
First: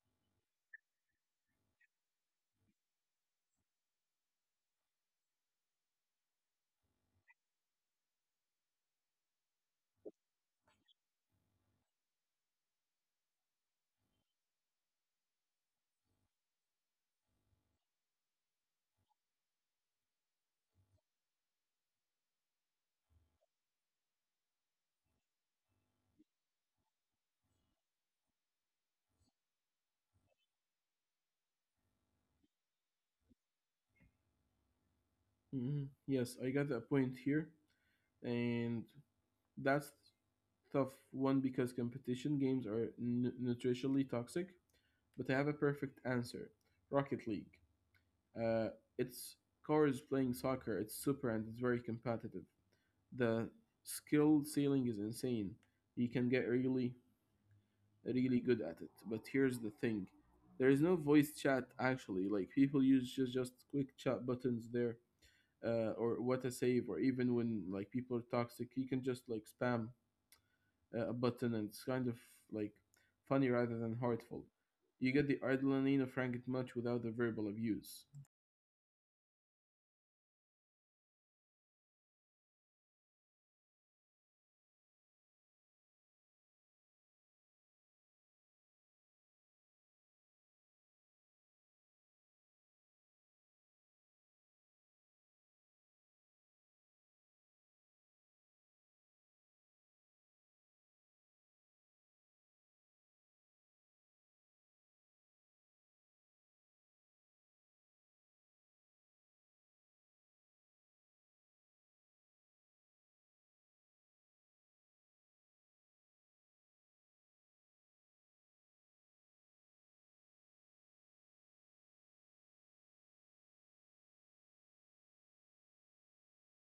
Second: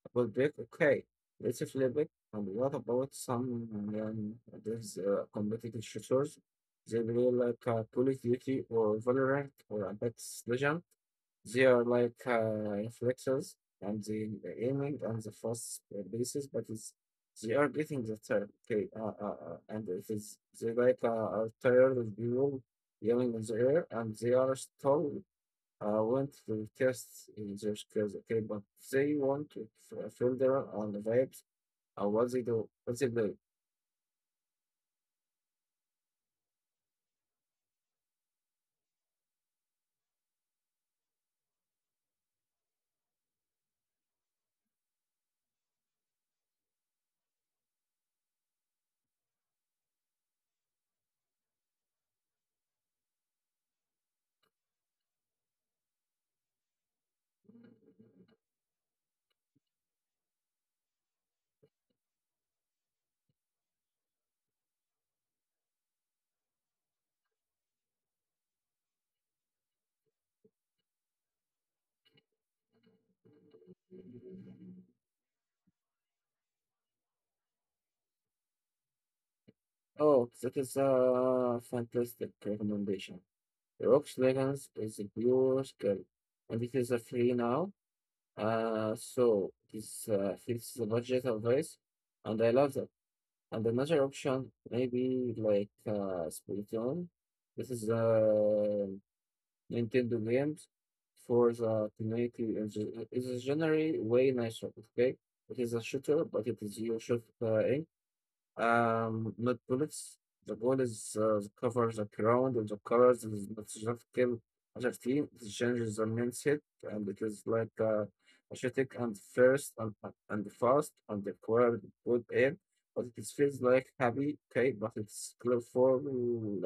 S2: about Drake. Okay, let's flip it. And what about some um, these competitive shooters? They play like Call of Duty or Valorant or Apex Legends. They are like reflectors and they are aiming on the first basis, but it's, they are getting the third. Okay, and it is they like are tired of people yelling in the air, and they are still want to test in their skills. Okay, but they want to filter on the vibes and what they do.
S1: Mhm. Yes, I got a point here. And that's tough one because competition games are nutritionally toxic. But I have a perfect answer: Rocket League. Uh, it's cars playing soccer. It's super and it's very competitive. The skill ceiling is insane. You can get really, really good at it. But here's the thing: there is no voice chat actually. Like people use just quick chat buttons there. Or what a save, or even when like people are toxic, you can just like spam a button, and it's kind of like funny rather than heartful. You get the adrenaline of Frank it much without the verbal abuse.
S2: Oh, that is a fantastic recommendation. Rock's Legends is a pure skill, and it is a free now. So this fits the budget of this, and I love that. And another option, maybe like Splatoon. This is a Nintendo games for the community. In It is generally way nicer, okay? It is a shooter, but it is you shoot in. Not bullets. The goal is the cover the ground and the colors is not just kill other team. It changes the mindset and it is like aesthetic and first and fast and the core good aim. But it feels like happy, okay, but it's skillful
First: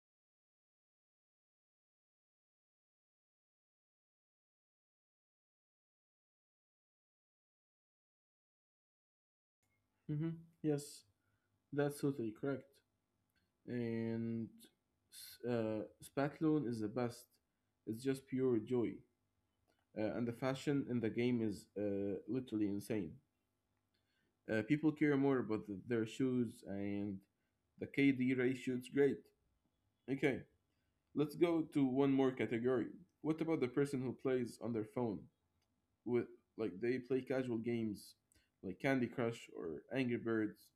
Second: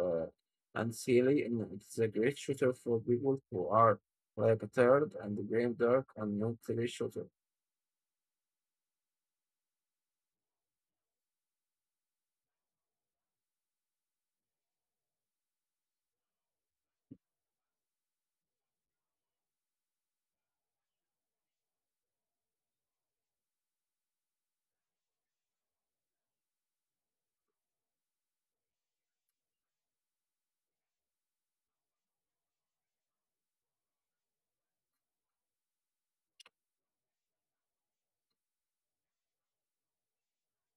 S2: and silly and it's a great shooter for people who are like tired and game dark and not really shooter.
S1: Hmm. Yes, that's totally correct. And Spatlone is the best. It's just pure joy. And the fashion in the game is literally insane. People care more about their shoes, and the KD ratio is great. Okay, let's go to one more category. What about the person who plays on their phone? With Like they play casual games like Candy Crush or Angry Birds.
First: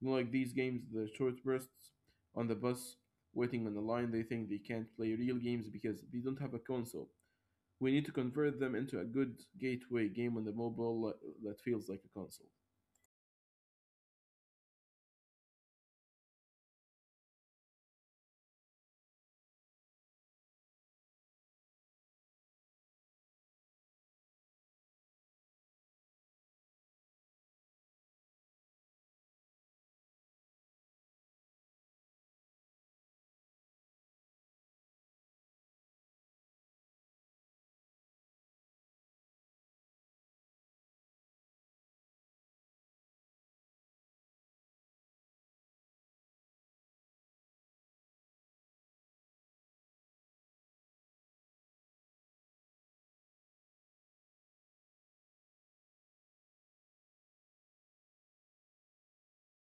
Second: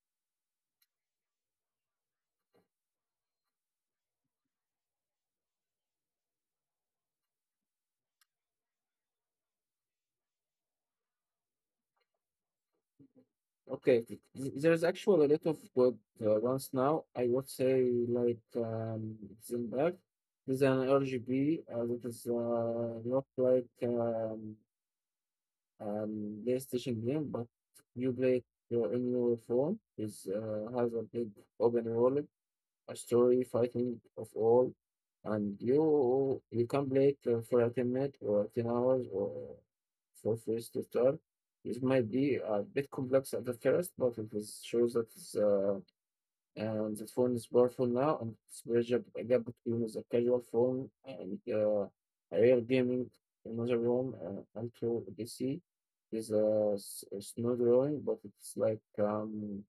S1: Like these games, the short bursts on the bus, waiting on the line, they think they can't play real games because they don't have a console. We need to convert them into a good gateway game on the mobile that feels like a console.
S2: Okay, there's actually a lot of good ones now. I would say like Zimbabwe. There's an RGB that is not like PlayStation game, but you play it, in your phone. It has a big open world a story fighting of all, and you can play it for a 10 minutes or 10 hours or for first to start. It might be a bit complex at the first, but it is, shows that it's and the phone is powerful now and it's bridge a gap between the casual phone and a real gaming in another room and to PC. It's, uh, s- Not drawing, but it's like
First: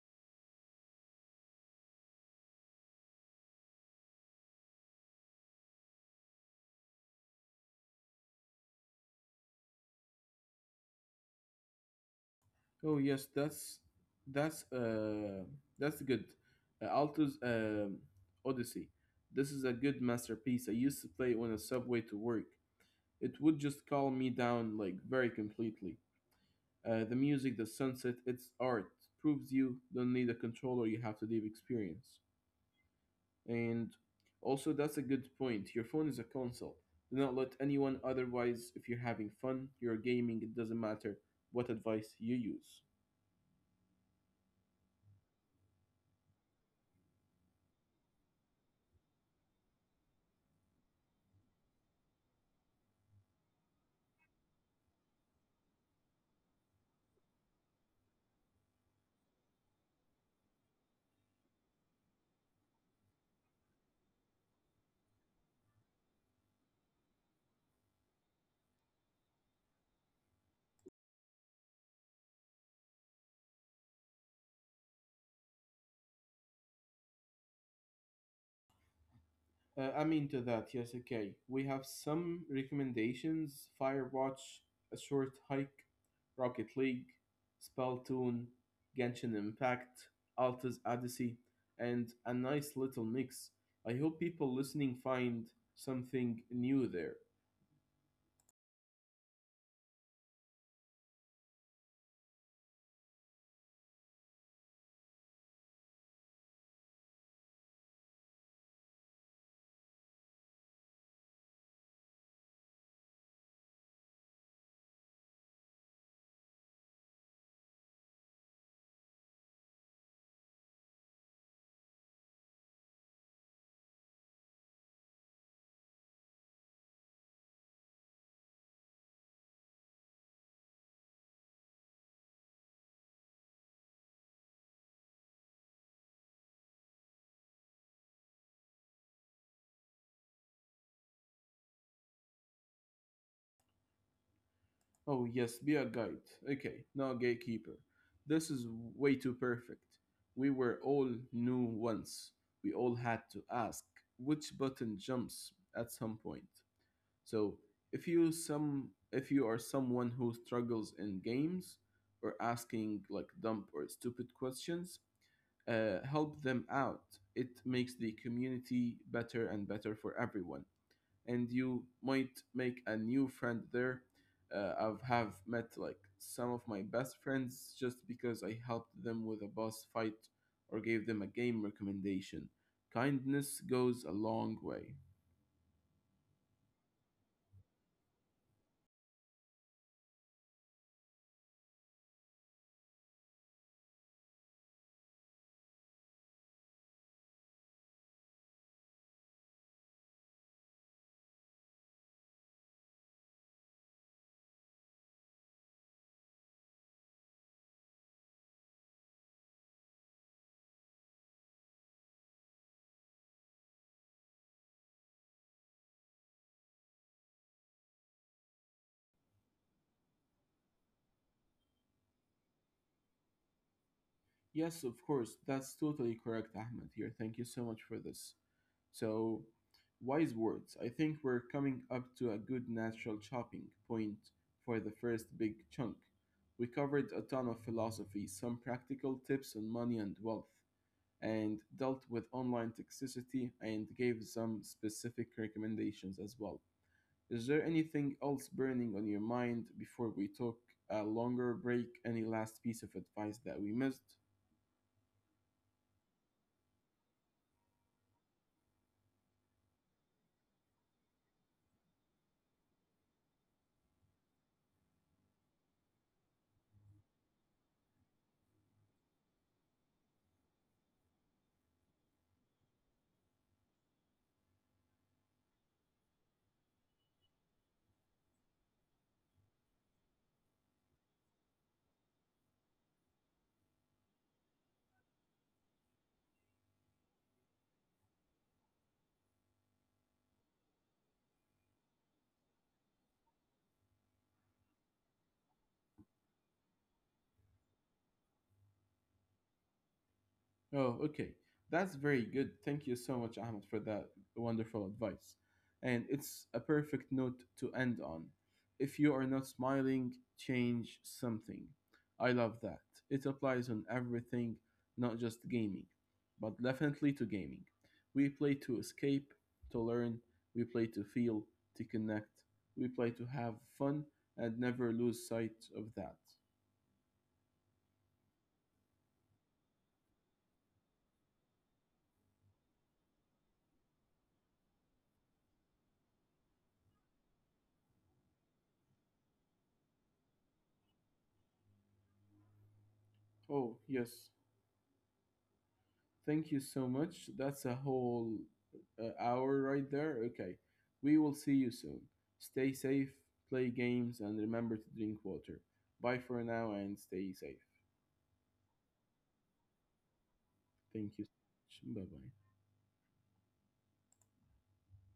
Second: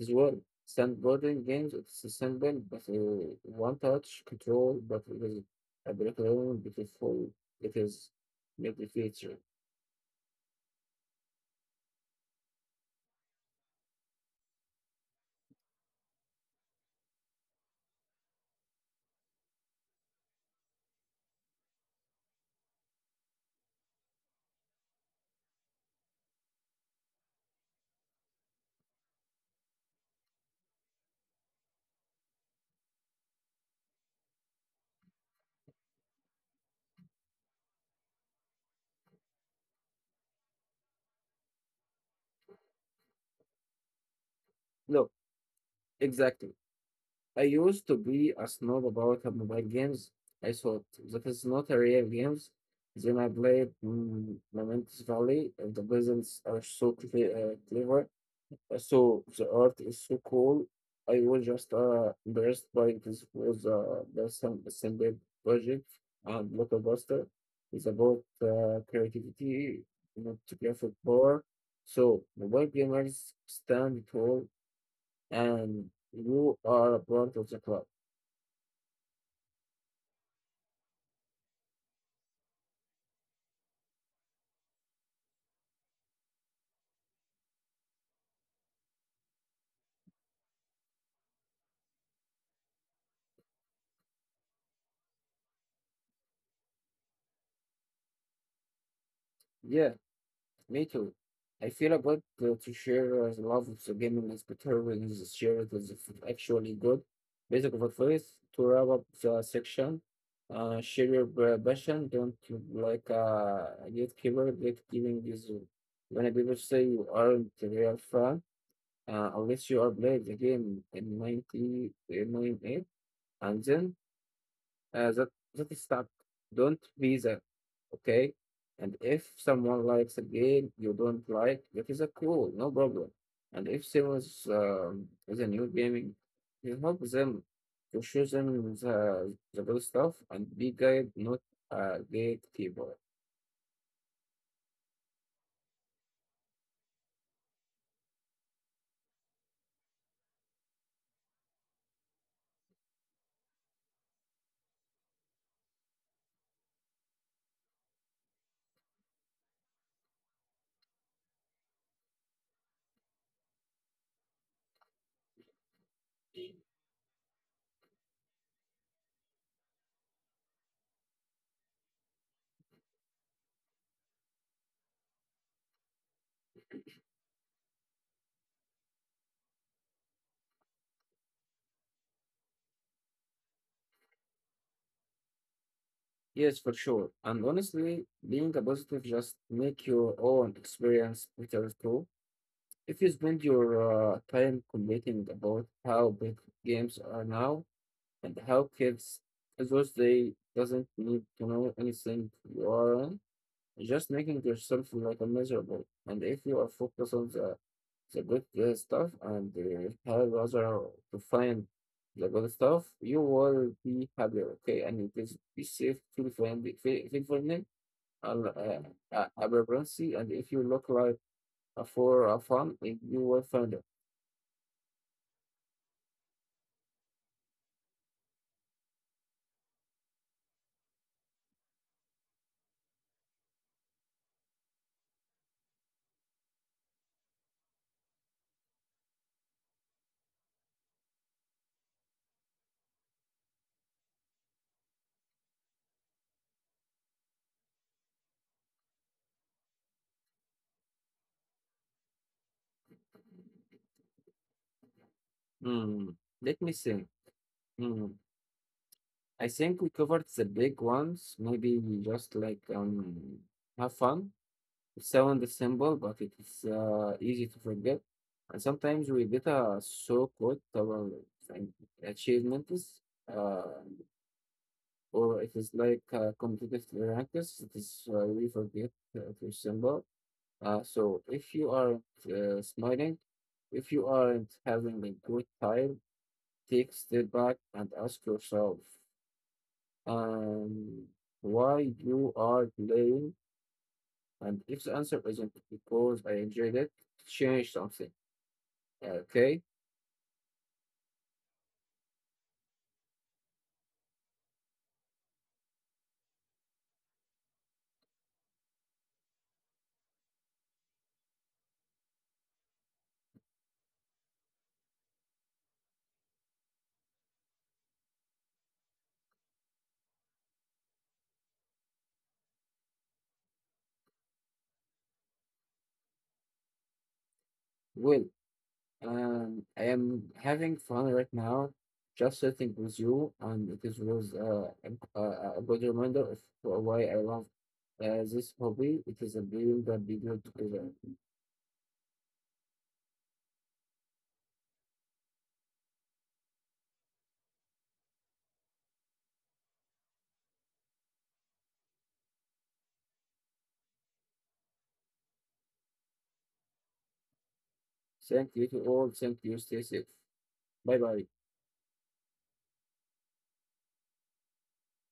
S2: as well. Sandboarding games, it's simple, but one touch control, but it is a background beautiful. It is made the feature.
S1: Oh yes, that's uh that's good. Alto's Odyssey. This is a good masterpiece. I used to play it on a subway to work. It would just calm me down like very completely. The music, the sunset, it's art. Proves you don't need a controller, you have to deep experience. And also that's a good point. Your phone is a console. Do not let anyone otherwise if you're having fun, you're gaming, it doesn't matter what advice you use.
S2: Look, exactly. I used to be a snob about the mobile games. I thought that is not a real games. Then I played Momentous Valley, and the presents are so clever. So the art is so cool. I was just impressed by this was the some simple project and blockbuster. It's about creativity, not to graphic power. So mobile gamers stand tall, and you are a part of the club.
S1: I'm into that. Yes, okay. We have some recommendations: Firewatch, A Short Hike, Rocket League, Spelltoon, Genshin Impact, Alta's Odyssey, and a nice little mix. I hope people listening find something new there.
S2: Yeah. Me too. I feel a bit to share the love of the game is better when it's shared with actually good. Basic advice to wrap up the section. Share your passion. Don't gatekeeper. Gatekeeping is when people say you aren't a real fan unless you are playing the game in 1998 and then uh, that that is stop. Don't be that, okay? And if someone likes a game you don't like, that is a cool, no problem. And if someone is a new gaming, you help them to show them the good stuff and be guide, not a gatekeeper.
S1: Oh yes, be a guide. Okay, now gatekeeper. This is way too perfect. We were all new once. We all had to ask which button jumps at some point. So if you are someone who struggles in games or asking like dumb or stupid questions, help them out. It makes the community better and better for everyone. And you might make a new friend there. I've have met like some of my best friends just because I helped them with a boss fight or gave them a game recommendation. Kindness goes a long way.
S2: Yes, for sure. And honestly, being a positive just make your own experience better too. If you spend your time complaining about how big games are now, and how kids adults they doesn't need to know anything you are on, just making yourself like a miserable. And if you are focused on the good stuff and help other to find the good stuff, you will be happier, okay? And it is be safe, feel friendly, feel friendly, and abundance. And if you look like a for a fun, it, you will find it.
S1: Yes, of course. That's totally correct, Ahmed, here. Thank you so much for this. So, wise words. I think we're coming up to a good natural chopping point for the first big chunk. We covered a ton of philosophy, some practical tips on money and wealth, and dealt with online toxicity and gave some specific recommendations as well. Is there anything else burning on your mind before we took a longer break? Any last piece of advice that we missed?
S2: Hmm. Let me see. Hmm. I think we covered the big ones. Maybe we just like have fun. It sounds simple, but it is easy to forget. And sometimes we get so caught our like, achievements, uh, or it is like competitive ranks. It is we forget to symbol. So if you aren't smiling, if you aren't having a good time, take a step back and ask yourself um, why you are playing, and if the answer isn't because I enjoyed it, change something. Okay?
S1: Oh, okay. That's very good. Thank you so much, Ahmed, for that wonderful advice. And it's a perfect note to end on. If you are not smiling, change something. I love that. It applies on everything, not just gaming, but definitely to gaming. We play to escape, to learn, we play to feel, to connect, we play to have fun and never lose sight of that.
S2: Well, I am having fun right now, just sitting with you, and it is was a good reminder of why I love this hobby. It is a dream that we do together.
S1: Oh, yes. Thank you so much. That's a whole hour right there. Okay. We will see you soon. Stay safe, play games, and remember to drink water. Bye for now and stay safe.
S2: Thank you to all. Thank you. Stay safe. Bye
S1: Thank
S2: bye.
S1: you so much. Bye bye.